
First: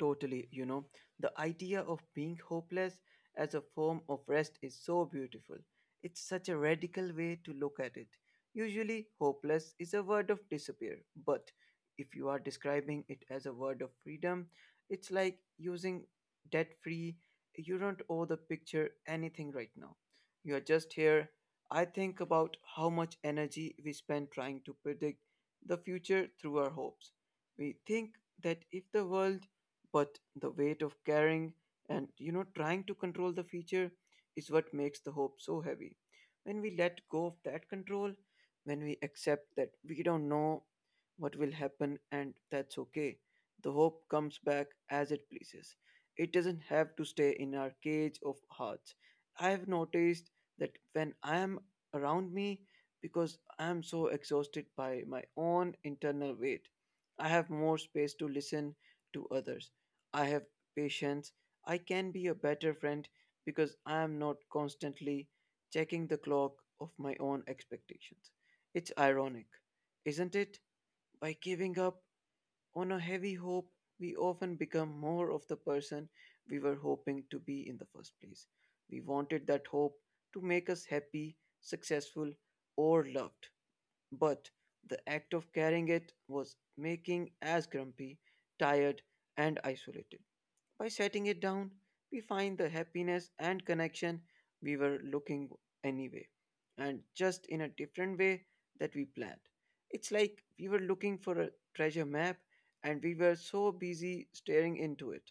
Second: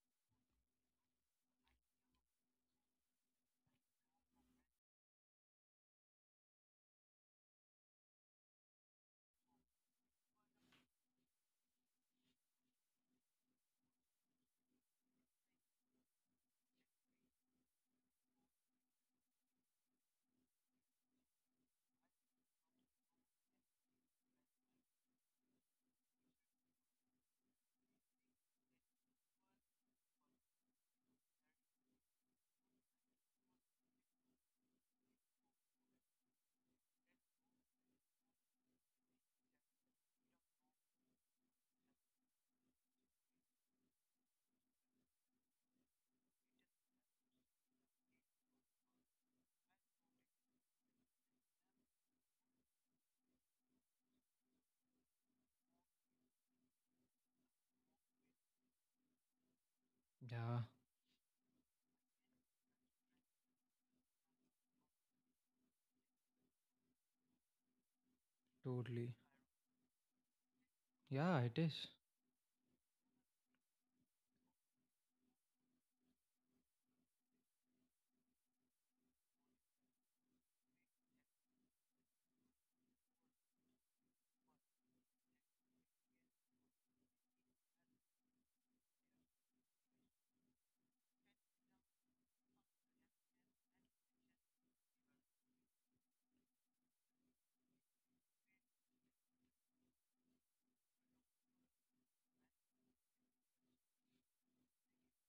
Totally, you know, the idea of being hopeless as a form of rest is so beautiful. It's such a radical way to look at it. Usually, hopeless is a word of disappear, but if you are describing it as a word of freedom, it's like using debt free. You don't owe the picture anything right now. You are just here. I think about how much energy we spend trying to predict the future through our hopes. We think that if the world but the weight of caring and you know trying to control the future is what makes the hope so heavy when we let go of that control when we accept that we don't know what will happen and that's okay the hope comes back as it pleases it doesn't have to stay in our cage of hearts I have noticed that when I am around me because I am so exhausted by my own internal weight I have more space to listen to others. I have Yeah, patience. I can be a better friend because I am not constantly checking the clock of my own expectations. It's totally. ironic, isn't it? By Yeah, it giving is. up on a heavy hope, we often become more of the person we were hoping to be in the first place. We wanted that hope to make us happy, successful, or loved. But the act of carrying it was making us grumpy, tired, and isolated. By setting it down, we find the happiness and connection we were looking anyway, and just in a different way that we planned. It's like we were looking for a treasure map and we were so busy staring into it.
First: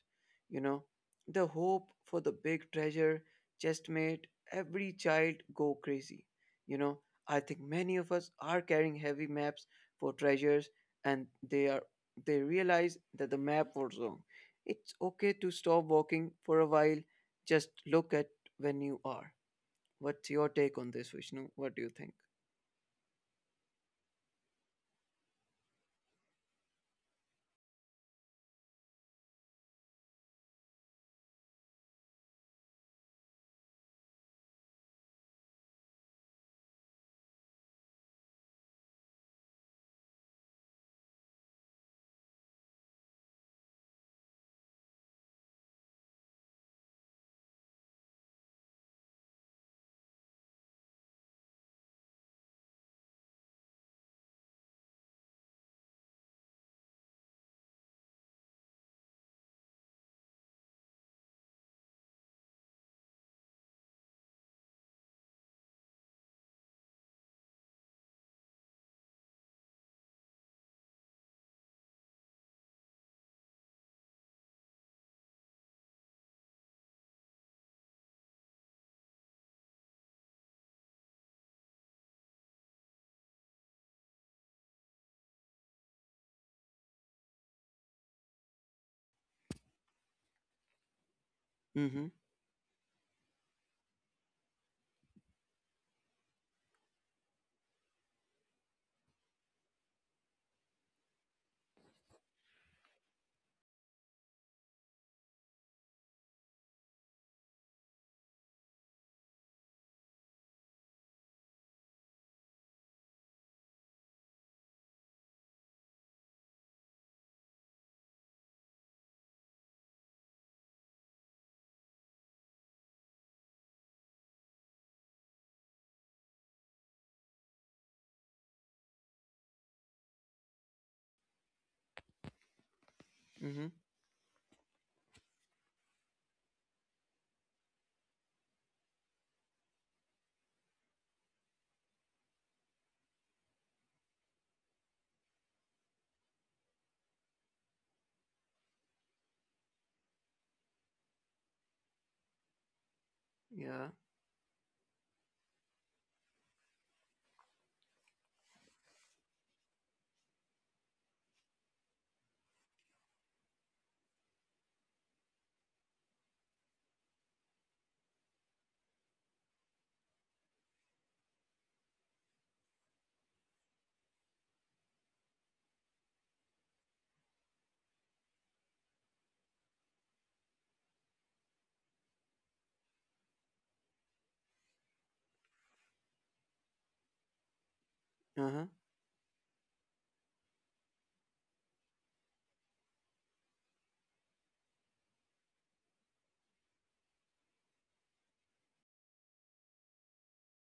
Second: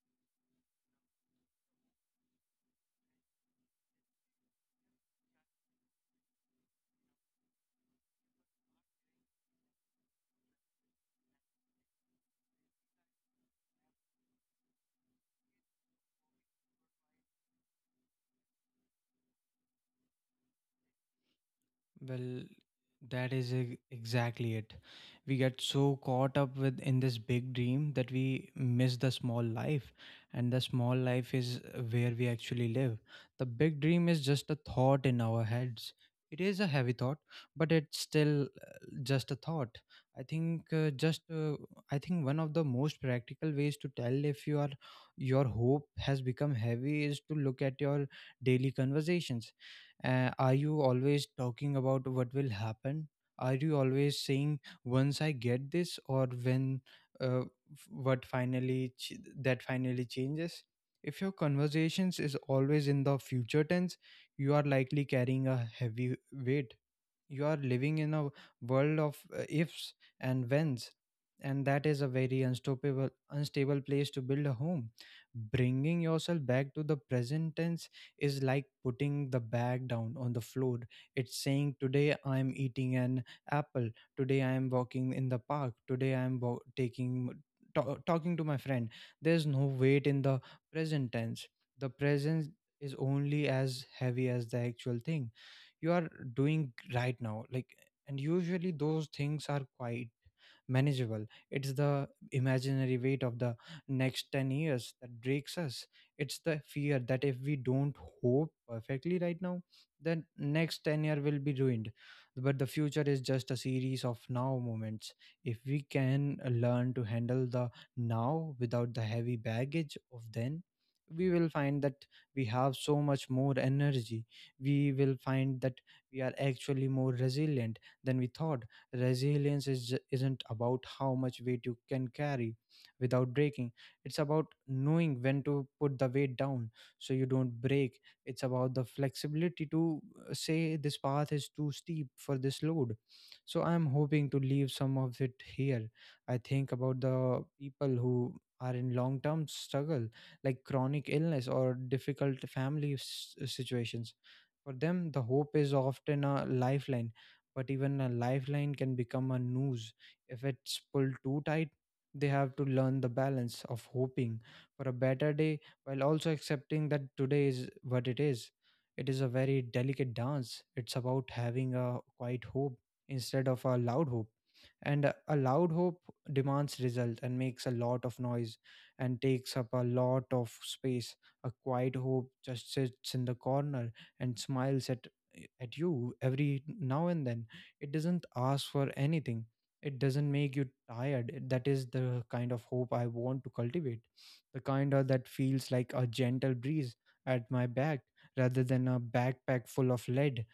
You know, the hope for the big treasure just made every child go crazy. You know, I think many of us are carrying heavy maps for treasures and they are they realize that the map was wrong it's okay to stop walking for a while. Just look at when you are. What's your take on this, Vishnu? What do you think? Well, that is exactly it. We get so caught up with in this big dream that we miss the small life, and the small life is where we actually live. The big dream is just a thought in our heads. It is a heavy thought, but it's still just a thought. I think uh, just uh, I think one of the most practical ways to tell if your hope has become heavy is to look at your daily conversations. Uh, are you always talking about what will happen? Are you always saying once I get this, or when f- what finally that finally changes? If your conversations is always in the future tense, you are likely carrying a heavy weight. You are living in a world of ifs and whens, and that is a very unstoppable unstable place to build a home. Bringing yourself back to the present tense is like putting the bag down on the floor. It's saying today I am eating an apple, today I am walking in the park, today I am talking to my friend. There's no weight in the present tense. The Mm-hmm. present is only as heavy as the actual thing you are doing right now, like, and usually those things are quiet, manageable. It's the imaginary weight of the next 10 years that breaks us. It's the fear that if we don't hope perfectly right now, then next 10-year will be ruined. But the future is just a series of now moments. If we can learn to handle the now without the heavy baggage of then, we will find that we have so much more energy. We will find that we are actually more resilient than we thought. Resilience isn't about how much weight you can carry without Mm-hmm. breaking. It's about knowing when to put the weight down so you don't break. It's about the flexibility to say this path is too steep for this load, so I'm hoping to leave some of it here. I think about the people who are in long term struggle, like chronic illness or difficult family Yeah. situations. For them the hope is often a lifeline, but even a lifeline can become a noose if it's pulled too tight. They have to learn the balance of hoping for a better day while also accepting that today is what it is. It is a very delicate dance. It's about having a quiet hope instead of a loud hope. And a loud hope demands result and makes a lot of noise and takes up a lot of space. A quiet hope just sits in the corner and smiles at you every now and then. It doesn't Uh-huh. ask for anything. It doesn't make you tired. That is the kind of hope I want to cultivate. The kind of that feels like a gentle breeze at my back rather than a backpack full of lead.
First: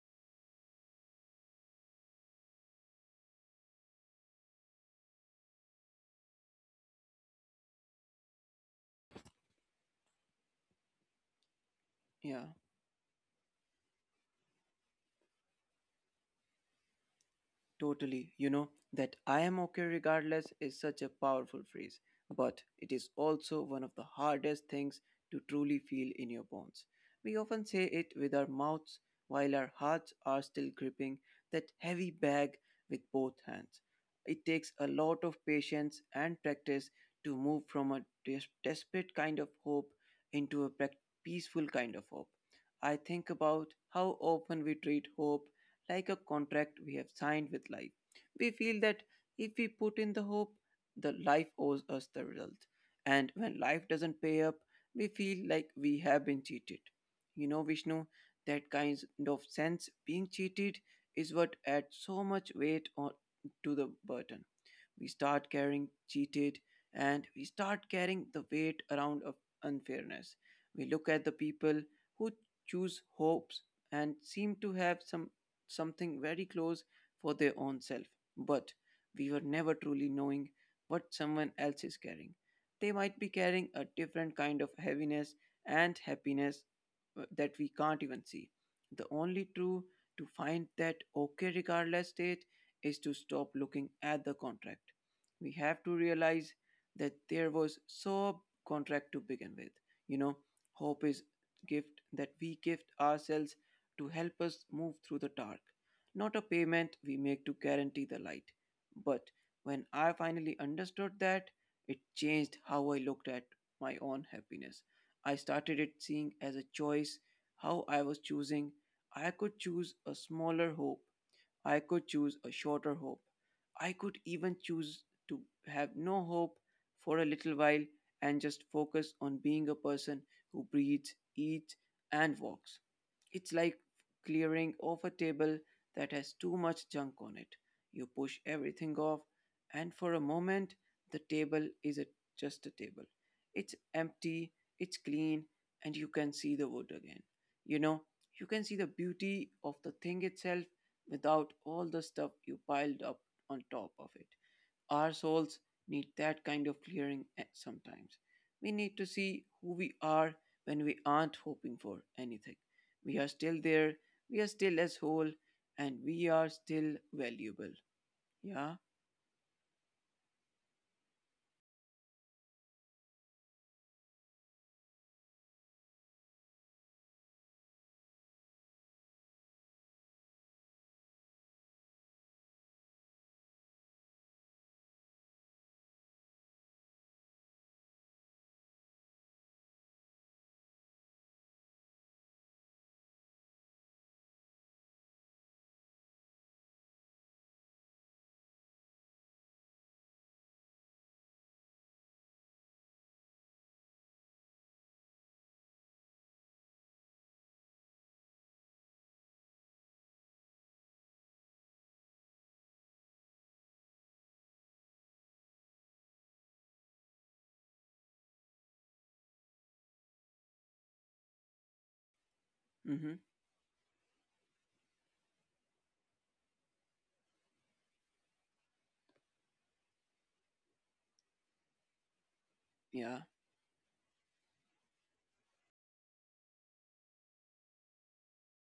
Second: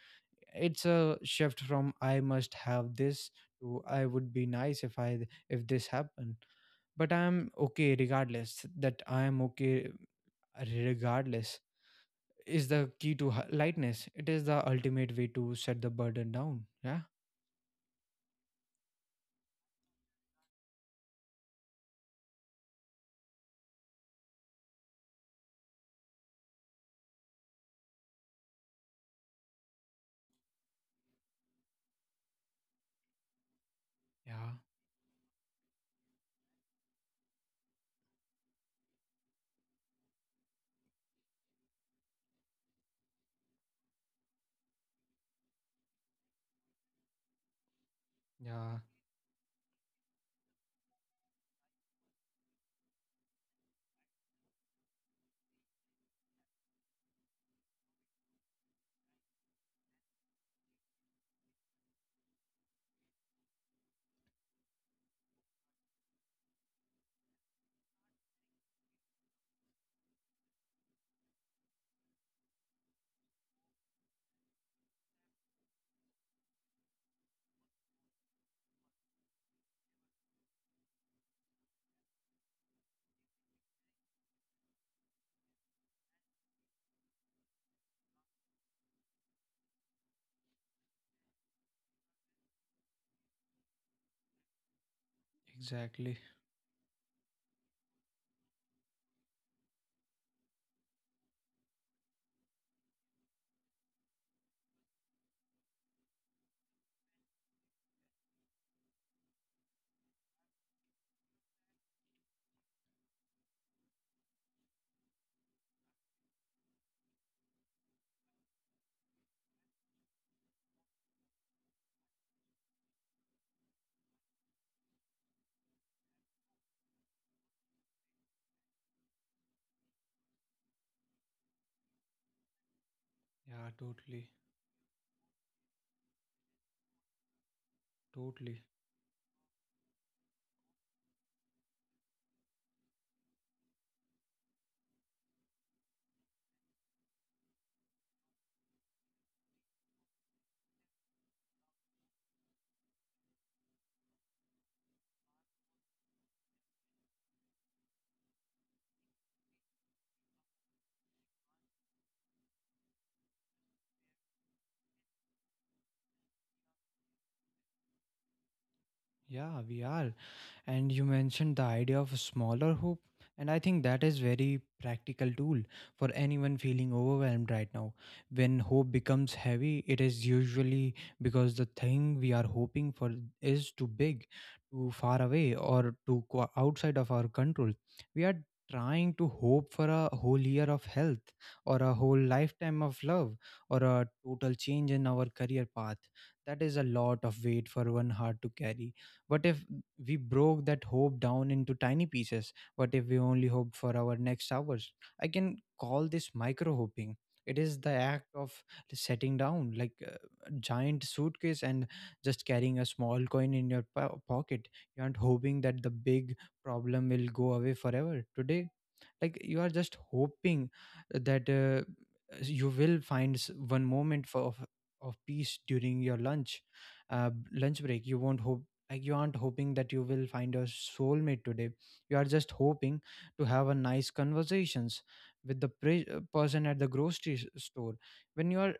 It's a shift from "I must have this" to "I would be nice if I if this happened. But I'm okay regardless." That I am okay regardless Yeah. is the key to lightness. It is the ultimate way to set the burden down. Yeah. Totally. You know, that I am okay regardless is such a powerful phrase, but it is also one of the hardest things to truly feel in your bones. We often say it with our mouths while our hearts are still gripping that heavy bag with both hands. It Yeah. takes a lot of patience and practice to move from a desperate kind of hope into a peaceful kind of hope. I think about how often we treat hope like a contract we have signed with life. We Yeah. feel that if we put in the hope, the life owes us the result. And when life doesn't pay up, we feel like we have been cheated. You know, Vishnu, that kind of sense being cheated is what adds so much weight on, to the burden we start getting cheated and we start carrying the weight around of unfairness. We look at the people who choose hopes and seem to have some something very close for their own self, but we were never truly knowing what someone else is carrying. They might be carrying a different kind of heaviness and happiness that we can't even see. The only true to find that okay regardless state is to stop looking at the contract. We have to Exactly. realize that there was sub contract to begin with. You know, hope is gift that we gift ourselves to help us move through the dark, not a payment we make to guarantee the light. But when I finally understood that, it changed how I looked at my own happiness. I started it seeing as a choice, how I was choosing. I could choose a smaller hope I could choose a shorter hope. I could even choose to have no hope for a little while and just focus on being a person who breathes, eats, and walks. It's Yeah, like totally. clearing off a table that has too much junk on it. You push Totally. everything off, and for a moment, the table is just a table. It's empty, it's clean, and you can see the wood again. You know, you can see the beauty of the thing itself without all the stuff you piled up on top of it. Our souls need that kind of clearing sometimes. We need to see who we are when we aren't hoping for anything. We are still there, we are still as whole, and we are still valuable. Yeah? Yeah, we are. And you mentioned the idea of a smaller hoop, and I think that is very practical tool for anyone feeling overwhelmed right now. When hope becomes heavy it is usually because the thing we are hoping for is too big, too far away, or too outside of our control. We are trying to hope for a whole year of health, or a whole lifetime of love, or a total change in our career path. That is a lot of weight for one heart to carry. What if we broke that hope down into tiny pieces? What if we only hoped for our next hours? I can call this micro hoping. It is the act of setting down like a giant suitcase and just carrying a small coin in your pocket. You aren't hoping that the big problem will go away forever today. Like, you are just hoping that you will Mm hmm. find one moment of peace during your lunch lunch break. You won't hope, like, you aren't hoping that you will find a soulmate today. You are just hoping Yeah? to have a nice conversations with the person at the grocery store. When you are,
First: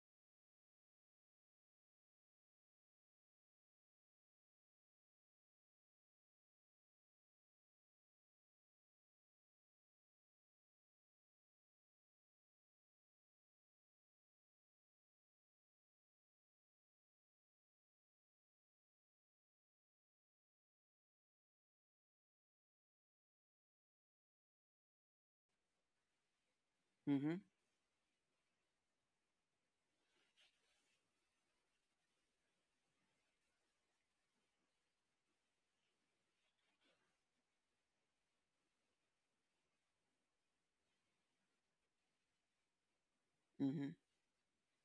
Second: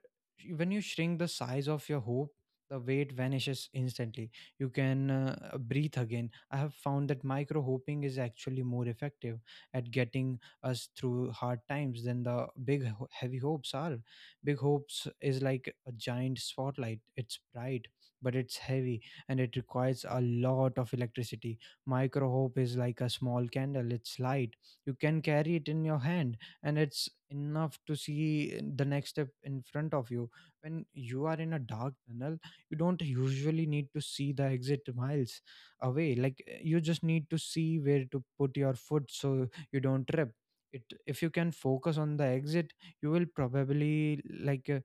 when you shrink the size of your hope, the weight vanishes instantly. You can breathe again. I have found that micro hoping is actually more effective at getting us through hard times than the heavy hopes are. Big hopes is like a giant spotlight, it's bright, but it's heavy and it requires a lot of electricity. Micro hope is like a small candle, it's light. You can carry it in your hand, and it's Mm hmm. enough to see the next step in front of you. When you are in a dark tunnel, you don't usually need to see the exit miles away. Like, you just need to see where to put your foot so you don't trip. It, if you can focus on the exit, you will Mm hmm. probably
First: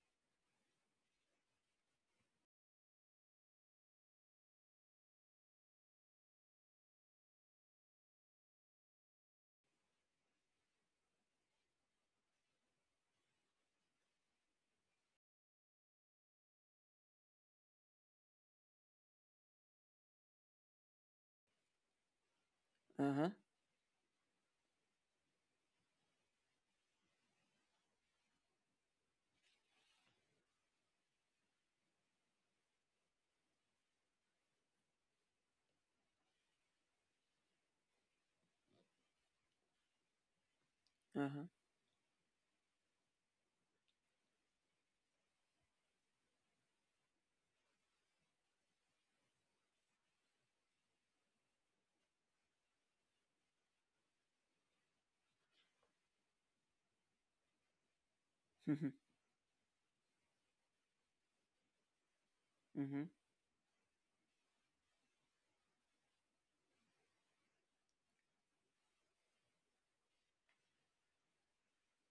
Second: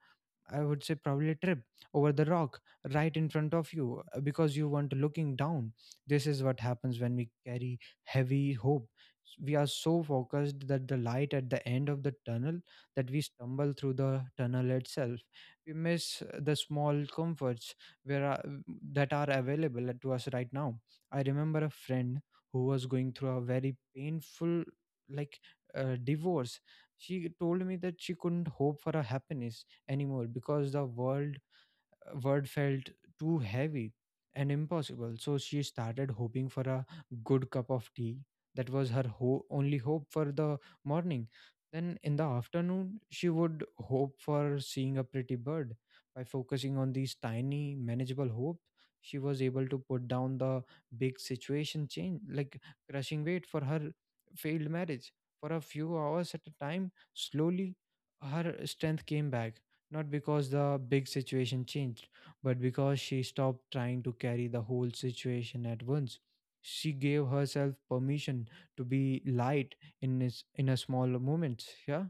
I would say probably trip over the rock right in front of you because you weren't looking down. This is what happens when we carry heavy hope. We are so focused that the light at the end of the tunnel that we stumble through the tunnel itself. We miss the small comforts where are, that are available to us right now. I remember a friend who was going Uh huh. through a very painful like divorce. She told me that she couldn't hope for a happiness anymore because the world word felt too heavy and impossible, so she started hoping for a good cup of tea. That was her only hope for the morning. Uh huh. Then in the afternoon, she would hope for seeing a pretty bird. By focusing on these tiny, manageable hopes, she was able to put down the big situation change, like crushing weight for her failed marriage. For a few hours at a time, slowly her Mm strength came back, not because the big situation changed, but because hmm. [LAUGHS] she stopped trying to carry the whole situation at once. She gave herself permission to be light in a small moments. Yeah,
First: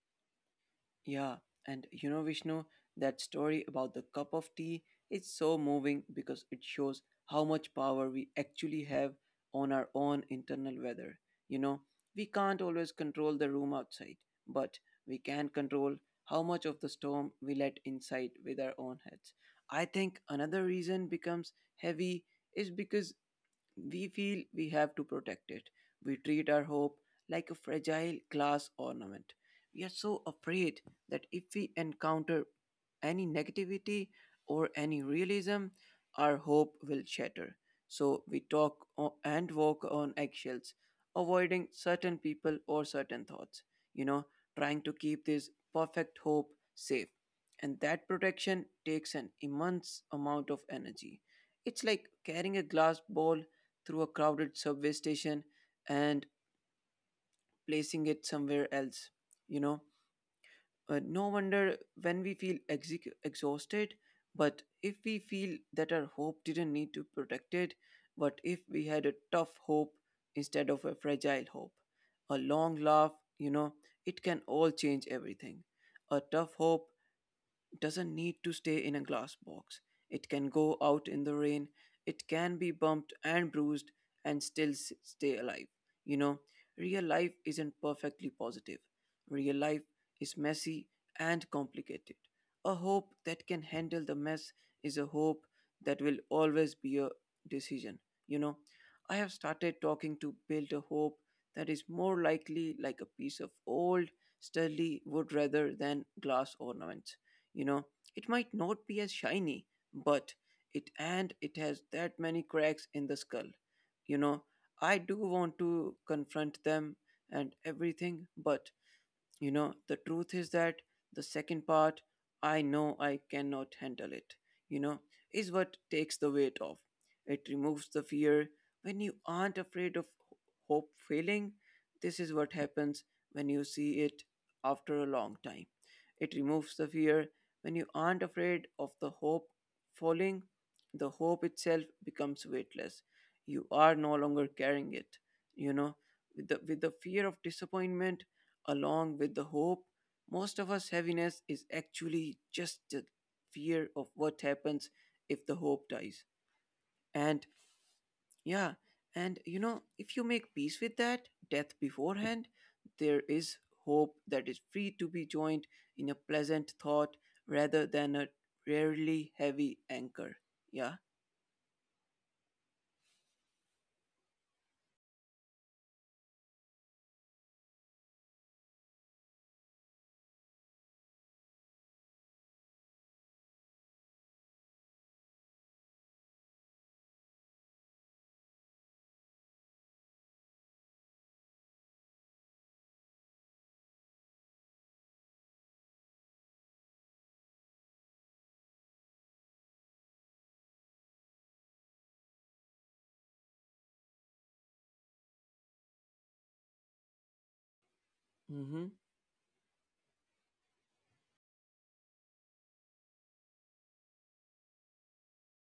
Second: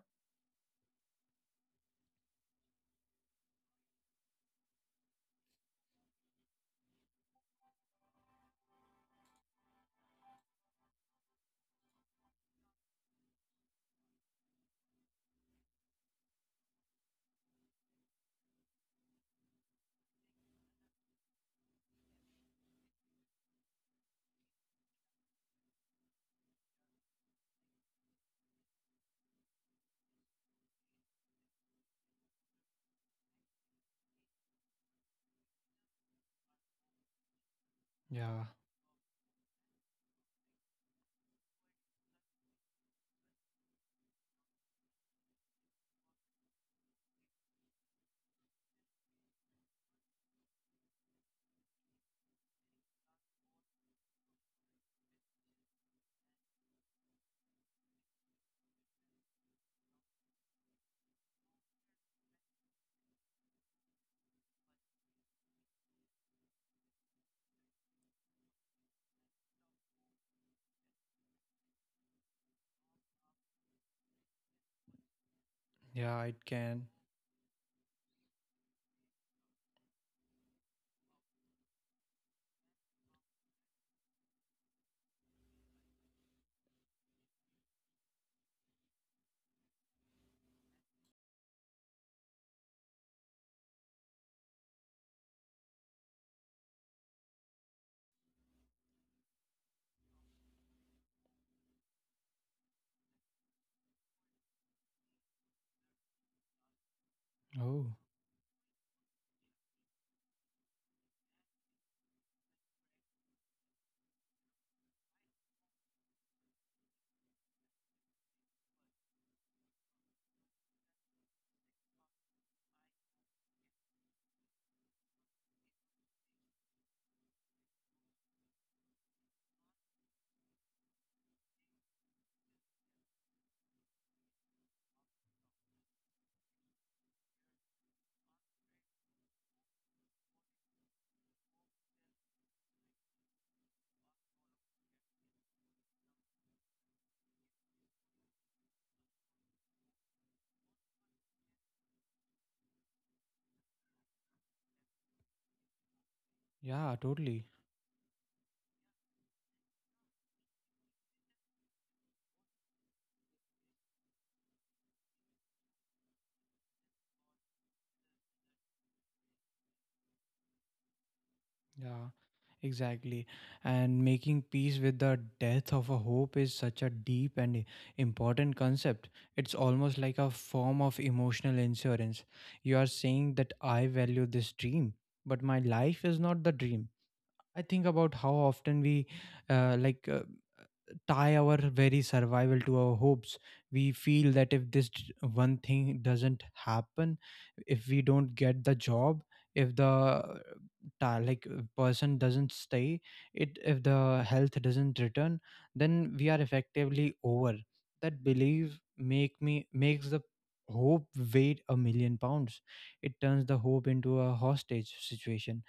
Yeah, and Vishnu, that story about the cup of tea is so moving because it shows how much power we actually have on our own internal weather. You know, we can't always control the room outside, but we can control how much of the storm we let inside with our own heads. I think another reason becomes heavy is because we feel we have to protect it. We treat our hope like a fragile glass ornament. We are so afraid that if we encounter any negativity or any realism, our hope will shatter. So we yeah, and walk on eggshells, avoiding certain people or certain thoughts, you know, trying to keep this perfect hope safe. And that protection takes an immense amount of energy. It's like carrying a glass bowl through a crowded subway station and placing it somewhere else. You know, no wonder when we feel exhausted, but if we feel that our hope didn't need to protect it, but if we had a tough hope instead of a fragile hope, a long laugh, you know, it can all change everything. A yeah. It tough can. hope doesn't need to stay in a glass box. It can go out in the rain, it can be bumped and bruised and still stay alive. You know, real life isn't perfectly positive. Real life is messy and complicated. A hope that can handle the mess is a hope that will always be a decision. You know, I have started talking to build a hope that is more likely like a piece of old sturdy wood rather than glass ornaments. you know Oh, it might not be as shiny, but it and it has that many cracks in the skull. you know I do want to confront them and everything, but the truth is that the second part, I know I cannot handle it, you know, is what takes the weight off. It removes the fear. When you aren't afraid of ho- hope failing, this is what happens when you see it after a long time. It removes the fear. When you aren't afraid of the hope falling, the hope itself becomes weightless. You are no longer carrying it, you know, with the fear of disappointment along with the hope. Most of us heaviness is actually just the fear of what happens if the hope dies. yeah, totally. And yeah, and if you make peace with that death beforehand, there is hope that is free to be joined in a pleasant thought rather than a rarely heavy anchor. Yeah. Yeah. Exactly. And making peace with the death of a hope is such a deep and important concept. It's almost like a form of emotional insurance. You are saying that I value this dream, but my life is not the dream. I think about how often we uh, like uh, tie our very survival to our hopes. We feel that if this one thing doesn't happen, if we don't get the job, if the person doesn't stay, it if the health doesn't return, then we are effectively over. That belief Mm-hmm. make me makes the hope weigh a million pounds. It turns the hope into a hostage situation.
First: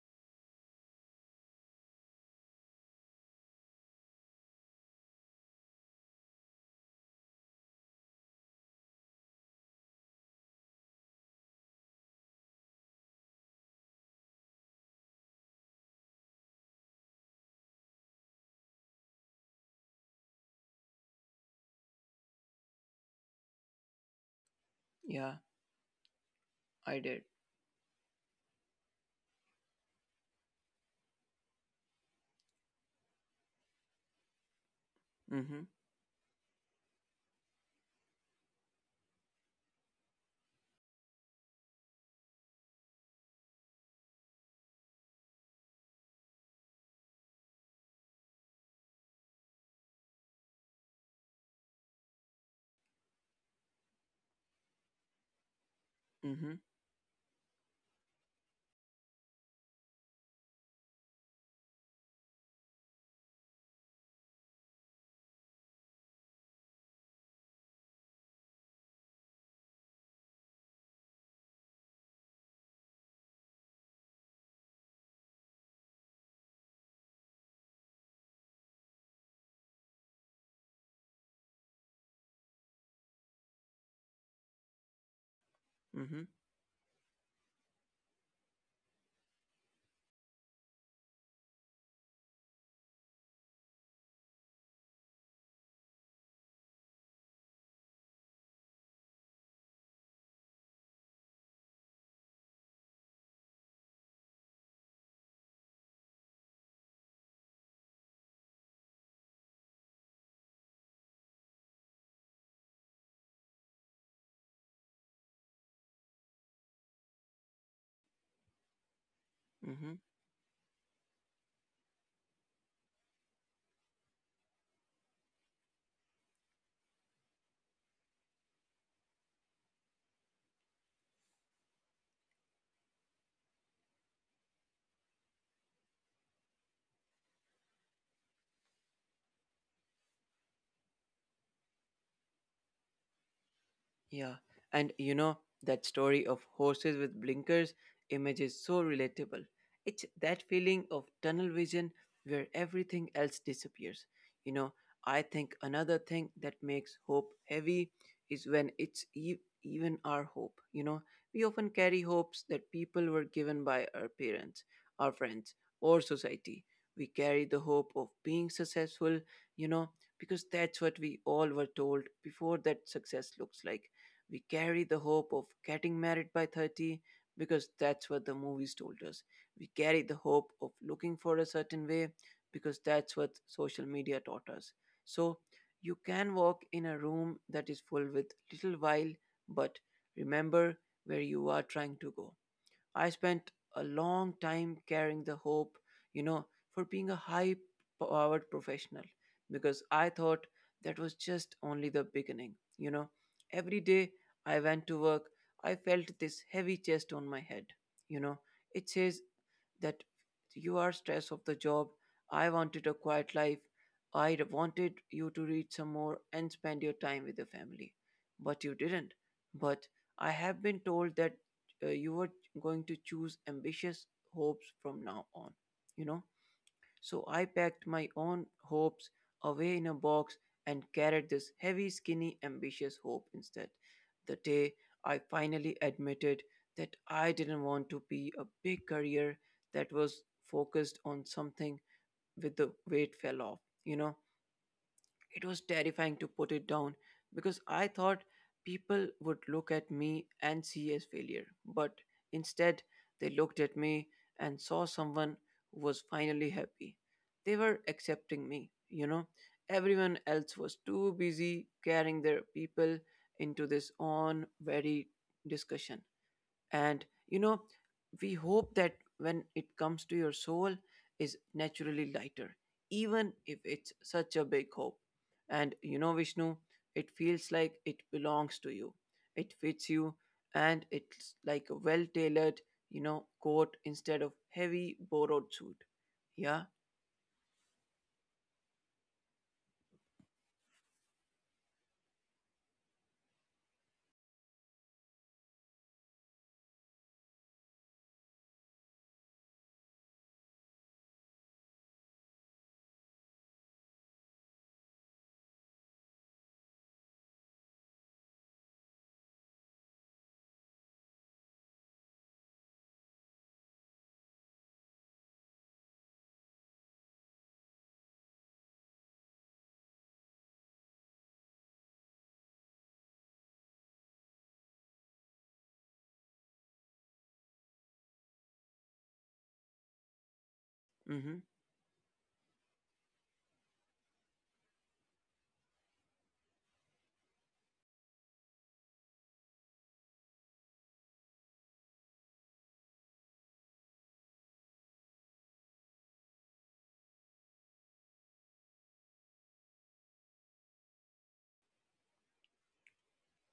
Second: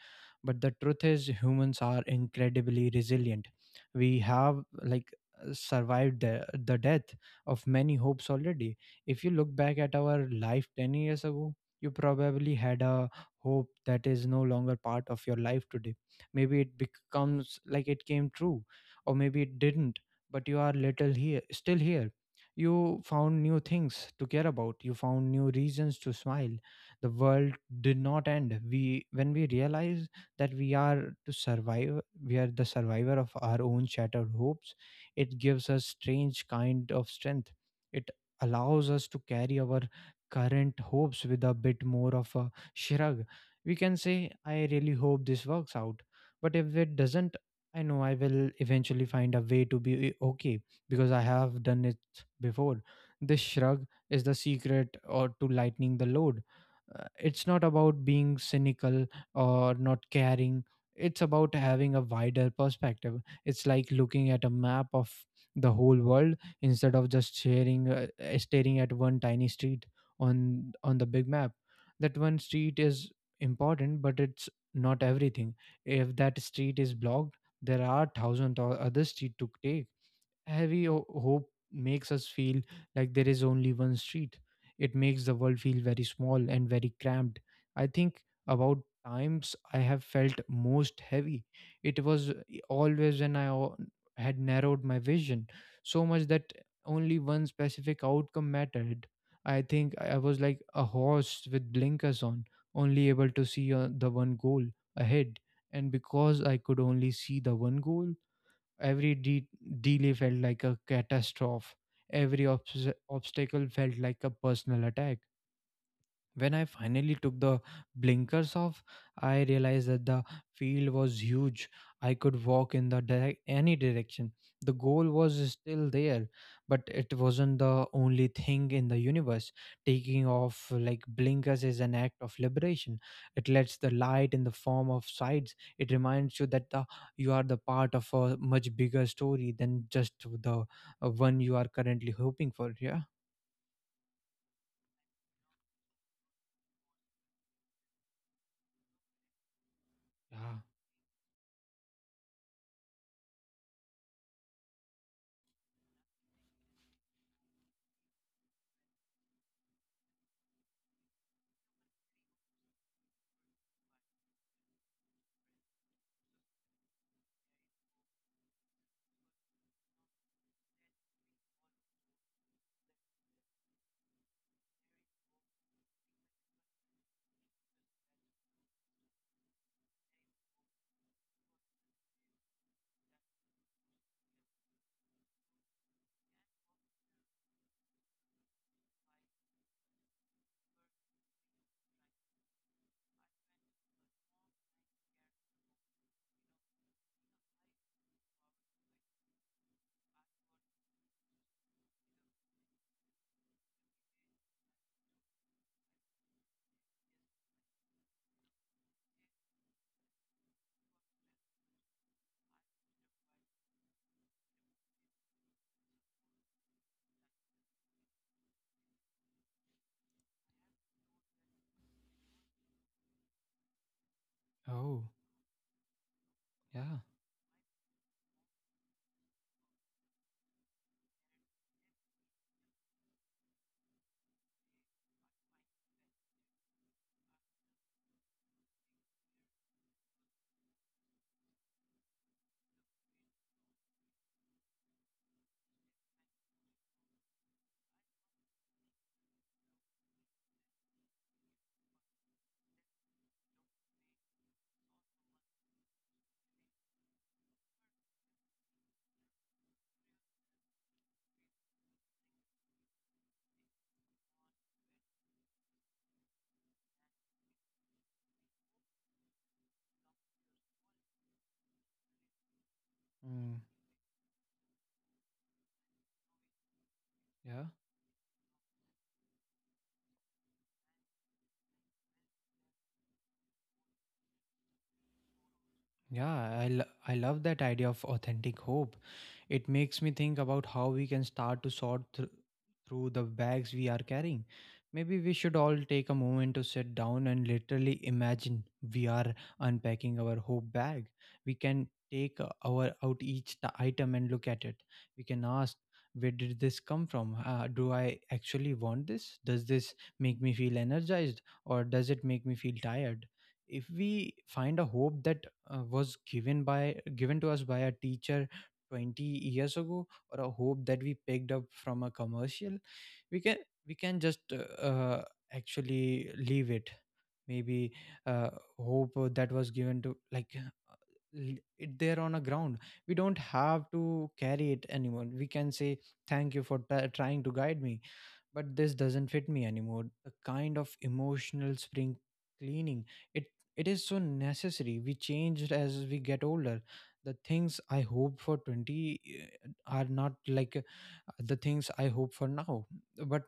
But the truth is, humans are incredibly resilient. We have like survived the death of many hopes already. If you look back at our life 10 years ago, you probably had a hope that is no longer part of your life today. Maybe it becomes like it came true, or maybe it didn't, but you are little here, still here. You found new things to care about, you found Yeah, new reasons to smile. I The did. world did not end. We, when we realize that we are to survive, we are the survivor of our own shattered hopes, it Mm-hmm. gives us strange kind of strength. It allows us to carry our current hopes with a bit more of a shrug. We can say, I really hope this works out. But if it doesn't, I know I will eventually find a way to be okay because I have done it before. This shrug is the secret or to lightening the load. Mm-hmm. It's not about being cynical or not caring. It's about having a wider perspective. It's like looking at a map of the whole world instead of just sharing, staring at one tiny street on the big map. That one street is important, but it's not everything. If that street is blocked, there are thousands of other street to take. Heavy hope makes us feel like there is only one street. It makes the world feel very Mm-hmm. small and very cramped. I think about times I have felt most heavy. It was always when had narrowed my vision so much that only one specific outcome mattered. I think I was like a horse with blinkers on, only able to see the one goal ahead. And because I could only see the one goal, every delay felt like a catastrophe. Every obstacle felt like a personal attack. When I finally took the blinkers off, I realized that the field was huge. I could walk in the any direction. The goal was still there, but it wasn't the only thing in the universe. Taking off like blinkers is an act of liberation. It lets the light in the form of sides. It reminds you that you are the part of a much bigger story than just the one you are currently hoping for. Yeah. Yeah, and that story of horses with blinkers image is so relatable. It's that Yeah. feeling of tunnel vision where everything else disappears. You know, I think another thing that makes hope heavy is when it's even our hope. We often carry hopes that people were given by our parents, our friends, or society. We carry the hope of being successful, you know, because that's what we all were told before that success looks like. We carry the hope of getting married by 30 because that's what the movies told us. We carry the hope of looking for a certain way because that's what social media taught us. So you can walk in a room that is full with little while, but remember where you are trying to go. I spent a long time carrying the hope, you know, for being a high powered professional because I thought that was just only the beginning. Every day I went to work, I felt this heavy chest on my head, you know. It says that you are stressed of the job. I wanted a quiet life. I wanted you to read some more and spend your time with the family. But you didn't. But I have been told that you were going to choose ambitious hopes from Oh, now on. You know? yeah. So I packed my own hopes away in a box and carried this heavy, skinny, ambitious hope instead. The day I finally admitted that I didn't want to be a big career that was focused on something with the weight fell off. It was terrifying to put it down because I thought people would look at me and see as failure. But instead, they looked at me and saw someone who was finally happy. They were accepting me. Everyone else was too busy carrying their people into this on very discussion. And we hope that when it comes to your soul is naturally lighter even if Mm, it's such a big hope. And Vishnu, it feels yeah. like it belongs to you. It fits you, and it's like a well tailored coat instead of heavy borrowed suit. Yeah. Yeah, I love that idea of authentic hope. It makes me think about how we can start to through the bags we are carrying. Maybe we should all take a moment to sit down and literally imagine we are unpacking our hope bag. We can take our out each item and look at it. We can ask, where did this come from? Do I actually want this? Does this make me feel energized or does it make me feel tired? If we find a hope that was given to us by a teacher 20 years ago, or a hope that we picked up from a commercial, we can we can just actually leave it. Maybe uh, hope that was given to Mm-hmm. It there on a ground. We don't have to carry it anymore. We can say, thank you for trying to guide me, but this doesn't fit me anymore. A kind of emotional spring cleaning. It it is so necessary. We change as we get older. The things I hope for 20 are not like the things I hope for now. But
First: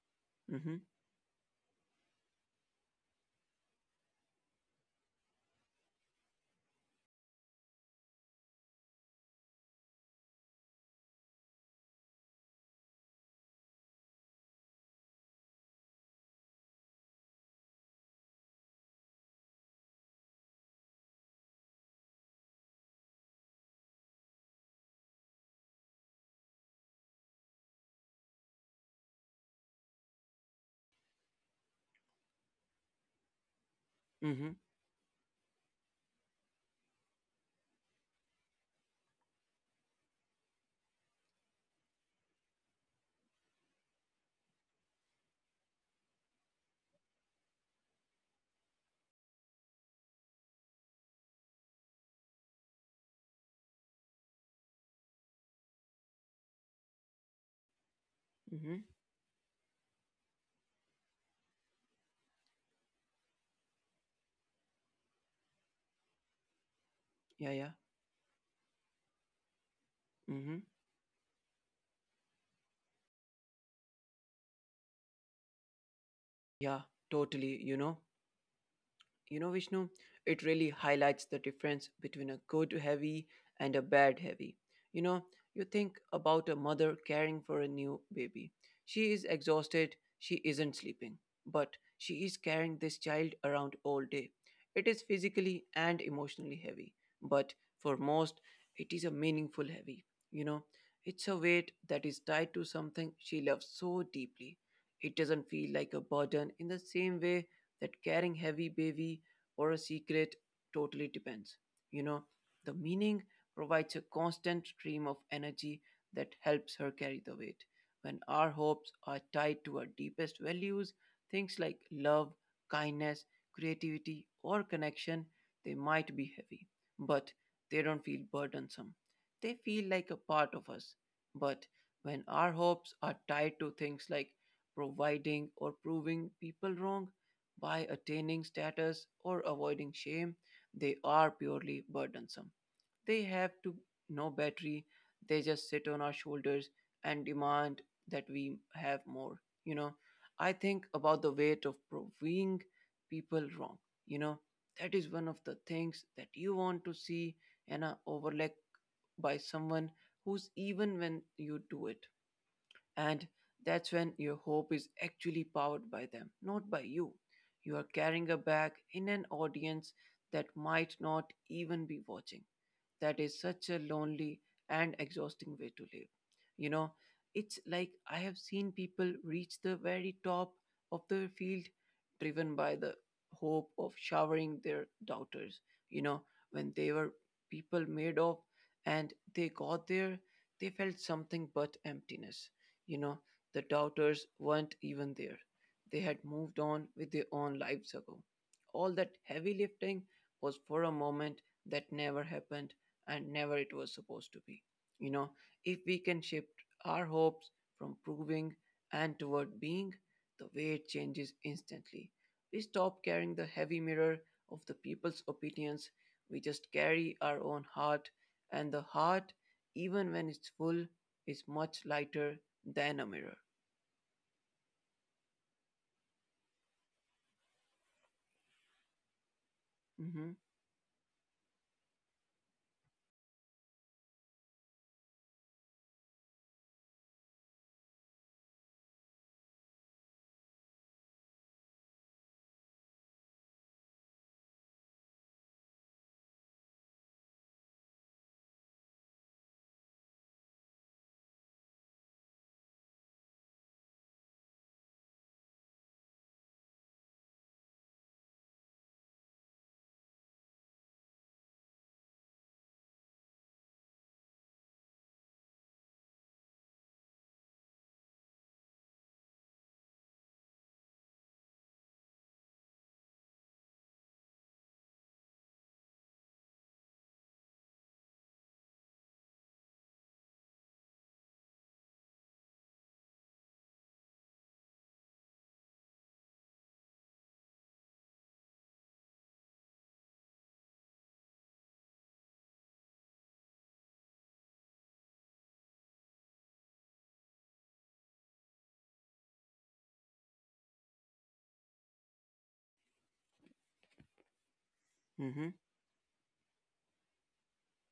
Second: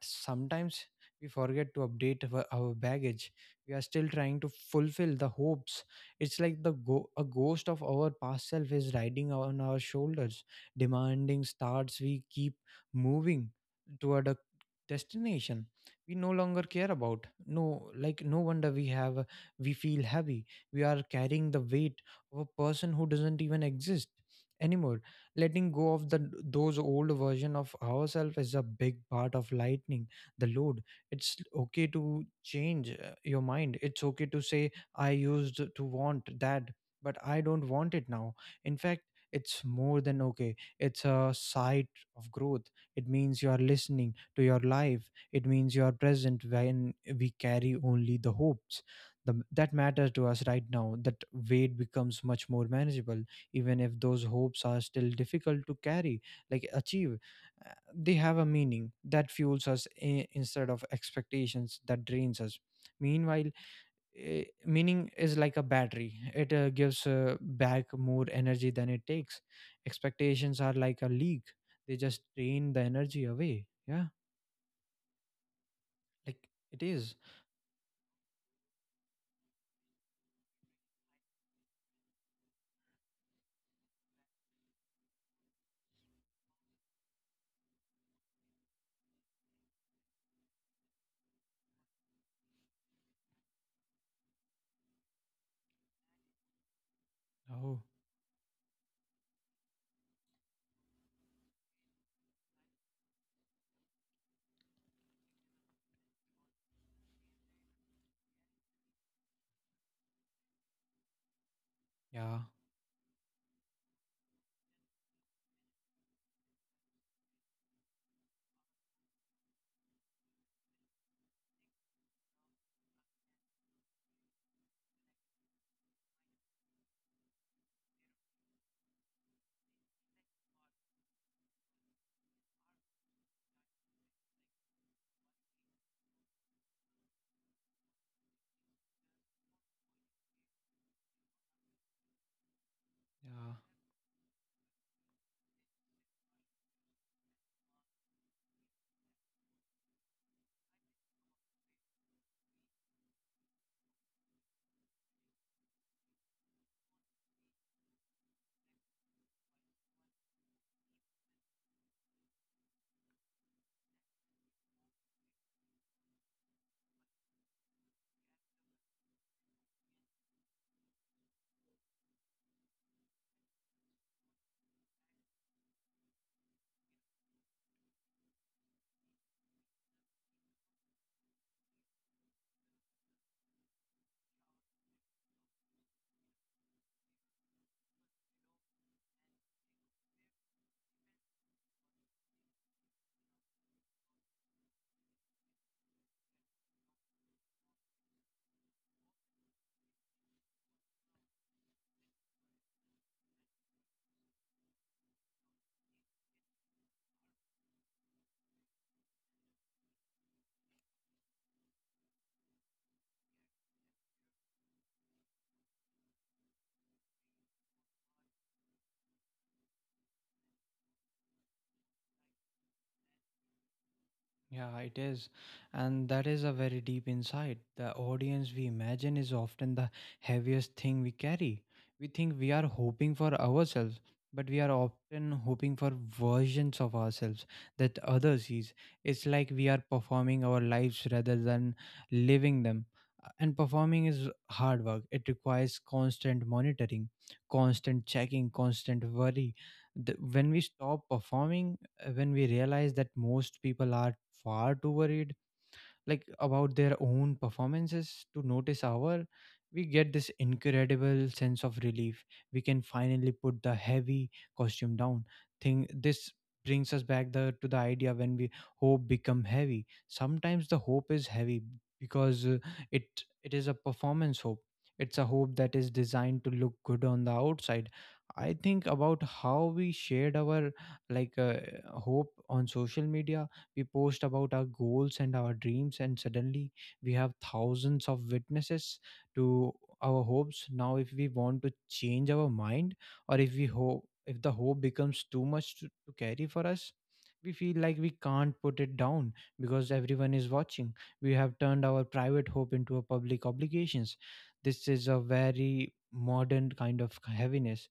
Mm-hmm. sometimes we forget to update our baggage. We are still trying to fulfill the hopes. It's like the a ghost of our past self is riding on our shoulders, demanding starts. We keep moving toward a destination we no longer care about. No wonder we have we feel heavy. We are carrying the weight of a person who doesn't even exist anymore. Letting go of the those old version of ourselves is a big part of lightening the load. It's okay to change your mind. It's okay to Mm-hmm. say, I used to want that, but I don't want it now. In fact, it's more than okay. It's a sight of growth. It means you are listening to your life. It means you are present. When we carry only the hopes that matters to us right now, that weight becomes much more manageable, even if those hopes are still difficult to carry, like achieve. They have a Mm-hmm. meaning that fuels us instead of expectations that drains us. Meanwhile, meaning is like a battery. It gives Yeah, yeah. back more energy than it takes. Expectations Mm-hmm. are like a leak. They just drain the energy away. Yeah. Like Yeah, it is. totally. Vishnu, it really highlights the difference between a good heavy and a bad heavy. You know, you think about a mother caring for a new baby. She is exhausted, she isn't sleeping, but she is carrying this child around all day. It is physically and emotionally heavy, but Oh, for most, it is a meaningful heavy. You know, it's a weight that is tied to something she loves so deeply. It doesn't feel like a burden in the same way that carrying heavy baby or a secret totally depends. You know, yeah. the meaning provides a constant stream of energy that helps her carry the weight. When our hopes are tied to our deepest values, things like love, kindness, creativity, or connection, they might be heavy, but they don't feel burdensome. They feel like a part of us. But when our hopes are tied to things like providing or proving people wrong, by attaining status or avoiding shame, they are purely burdensome. They have Yeah. to no battery, they just sit on our shoulders and demand that we have more. You know, I think about the weight of proving people wrong. You know, that is one of the things that you want to see and overlook by someone who's even when you do it. And that's when your hope is actually powered by them, not by you. You are carrying a bag in an audience that might not even be watching. That is such a lonely and exhausting way to live. You know, it's like I have seen people reach the very top of the field driven by the hope of showering their doubters. You know, when they were people made of and they got there, they felt something but emptiness. You know, the doubters weren't even there. They had moved on with their own lives ago. All that heavy lifting was for a moment that never happened and never it was supposed to be. You know, if we can shift our hopes from proving and toward being, the weight changes instantly. We stop carrying the heavy mirror of the people's opinions. We just carry our own heart, and the heart, even when it's full, is much lighter Dynamirror. Yeah, it is. And that is a very deep insight. The audience we imagine is often the Mhm. heaviest thing we carry. We think we are hoping for ourselves, but we are often hoping for versions of ourselves that others sees. It's like we are performing our lives rather than living them. And performing is hard work. It requires constant monitoring, constant checking, constant worry. When we stop performing, when we realize that most people are far too worried like about their own performances to notice our, we get this incredible sense of relief. We can finally put the heavy costume down. Thing this brings us back the to the idea. When we hope become heavy, sometimes the hope is heavy because it is a performance hope. It's a hope that is designed to look good on the outside. I think about how we shared our like uh, hope on social media. We post about our goals and our dreams, and suddenly we have thousands of witnesses to our hopes. Now, if we want to change our mind, or if we hope, if the hope becomes too much to carry for us, we feel like we can't put it down because everyone is watching. We have turned our private hope into a public obligations. This is a Mhm. very modern kind of heaviness.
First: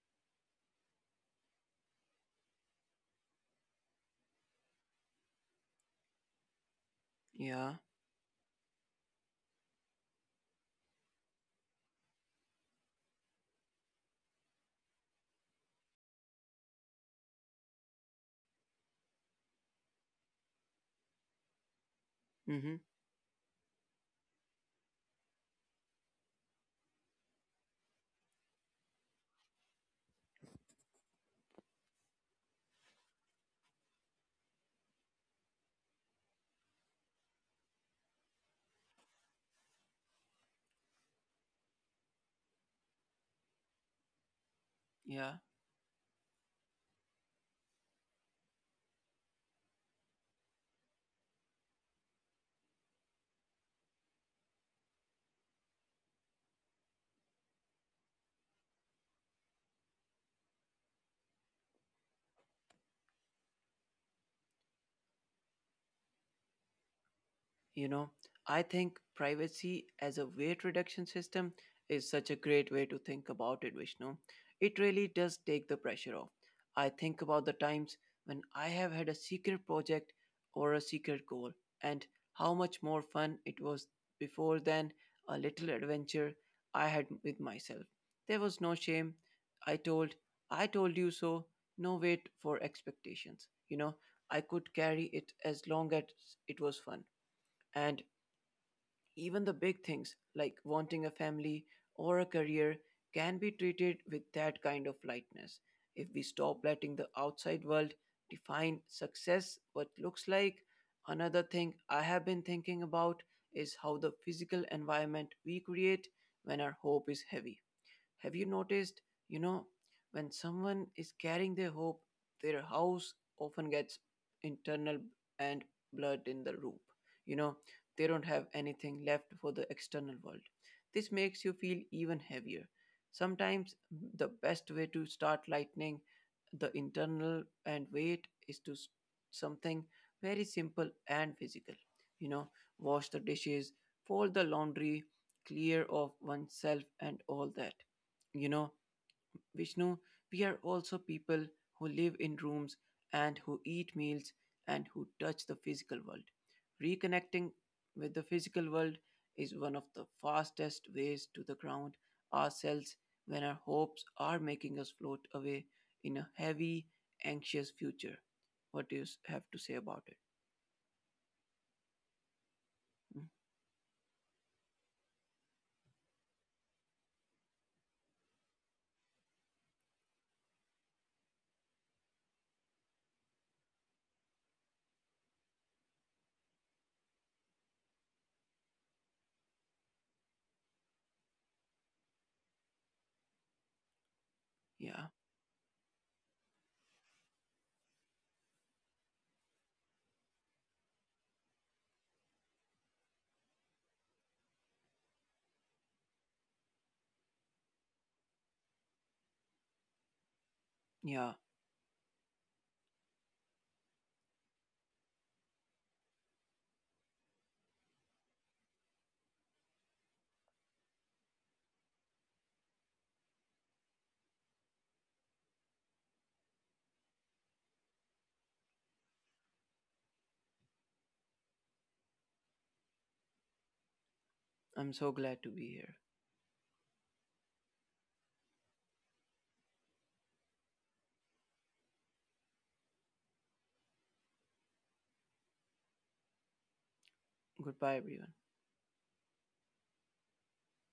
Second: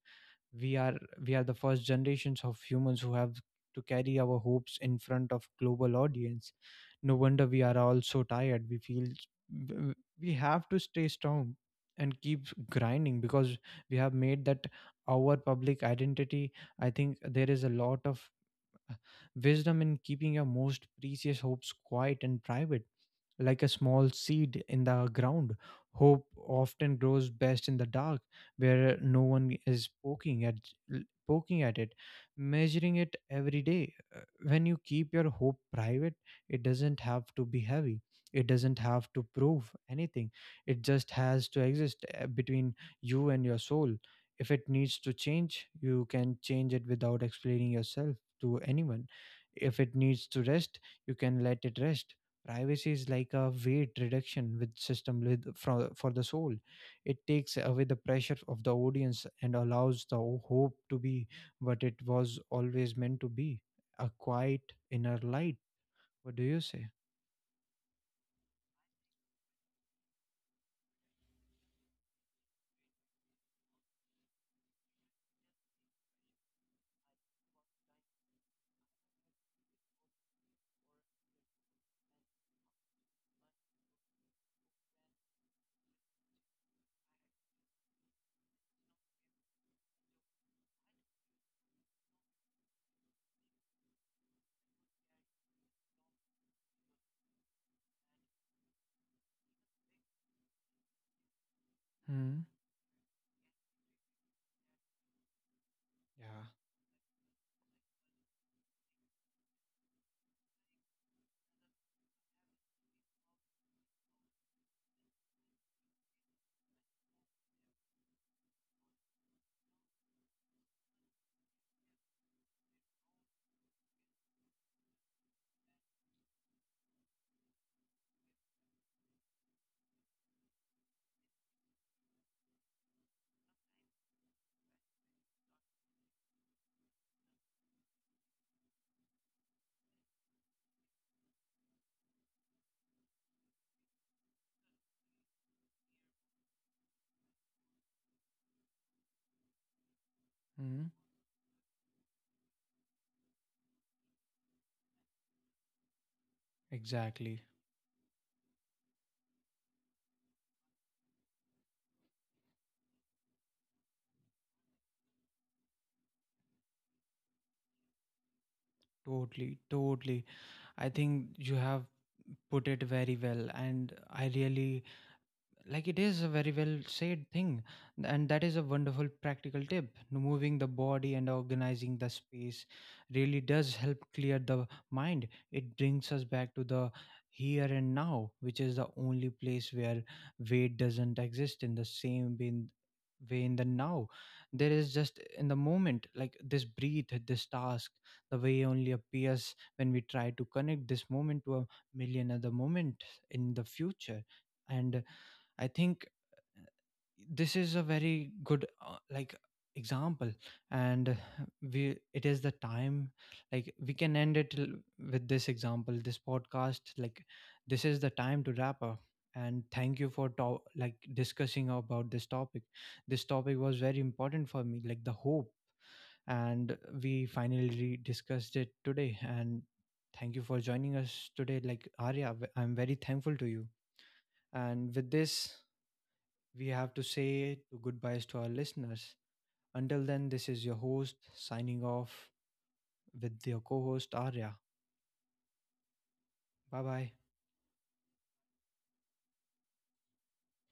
we are we are the first generations of humans who have to carry our hopes in front of global audience. No wonder we Ja. Mhm. are Yeah. all so tired. W- we have to stay strong and keep grinding because we have made that our public identity. I think there is a lot of uh, wisdom in keeping your most precious hopes quiet and Mm-hmm. private. Like a small seed in the ground, hope often grows best in the dark, where no one is poking at it, measuring it every day. When you keep your hope private, it doesn't have to be heavy. It doesn't have to prove anything. It just has to exist between you and your soul. If it needs to Yeah. change, you can change it without explaining yourself to anyone. If it needs to rest, you can let it rest. Privacy is like a weight reduction with system with for the soul. It takes away the pressure of the audience and allows the hope to be what it was always meant to be, a quiet inner light. What do you say? You know, I think privacy as a weight reduction system is such a great way to think about it, Vishnu. It really does take the pressure off. I think about the times when I have had a secret project or a secret goal and how much more fun it was before than a little adventure I had with myself. There was no shame. I told, I told you so, no wait for expectations. I could carry it as long as it was fun. And even the big things, like wanting a family or a Hmm. career, can be treated with that kind of lightness if we Yeah. stop letting the outside world define success what looks like. Another thing I have been thinking about is how the physical environment we create when our hope is heavy. Have you noticed, you know, when someone is carrying their hope, their house often gets internal and blood in the roof. You know, they don't have anything left for the external world. This makes you feel even heavier. Sometimes the best way to start lightening the internal and weight is to something very simple and physical. You know, wash the dishes, fold the laundry, clear of oneself and all that. You know, Vishnu, we are Hmm. also people who live in rooms and who eat meals and who touch the physical world. Exactly. Reconnecting with the physical world is one of the fastest ways to the ground ourselves when our hopes are making us float away in a heavy, anxious future. What do you have to Totally. say about it? Totally. I think you have put it very Mm. well, and I really like it is a very well said thing. And that is a wonderful practical tip. Moving the body and organizing the space really does help clear the mind. It brings us back to the here and now, which is the only place where weight doesn't exist in the same way in the now. There is Yeah, just in the moment, like this breathe, this task. The way only appears when we try to connect this moment to a million other moment in the future. And I think this is a very good example. And yeah, we it is the time, we can end it with this example, this podcast. Like, this is the time to wrap up, and thank you for discussing about this topic. This topic was very important for me, like the hope, and we finally discussed it today. And thank you for joining us today, like Arya. I'm very thankful to you. I'm And so with this, glad to be here. we have to say to goodbyes to our listeners. Until then, this is your host signing off with your co host Arya. Bye bye. Goodbye, everyone.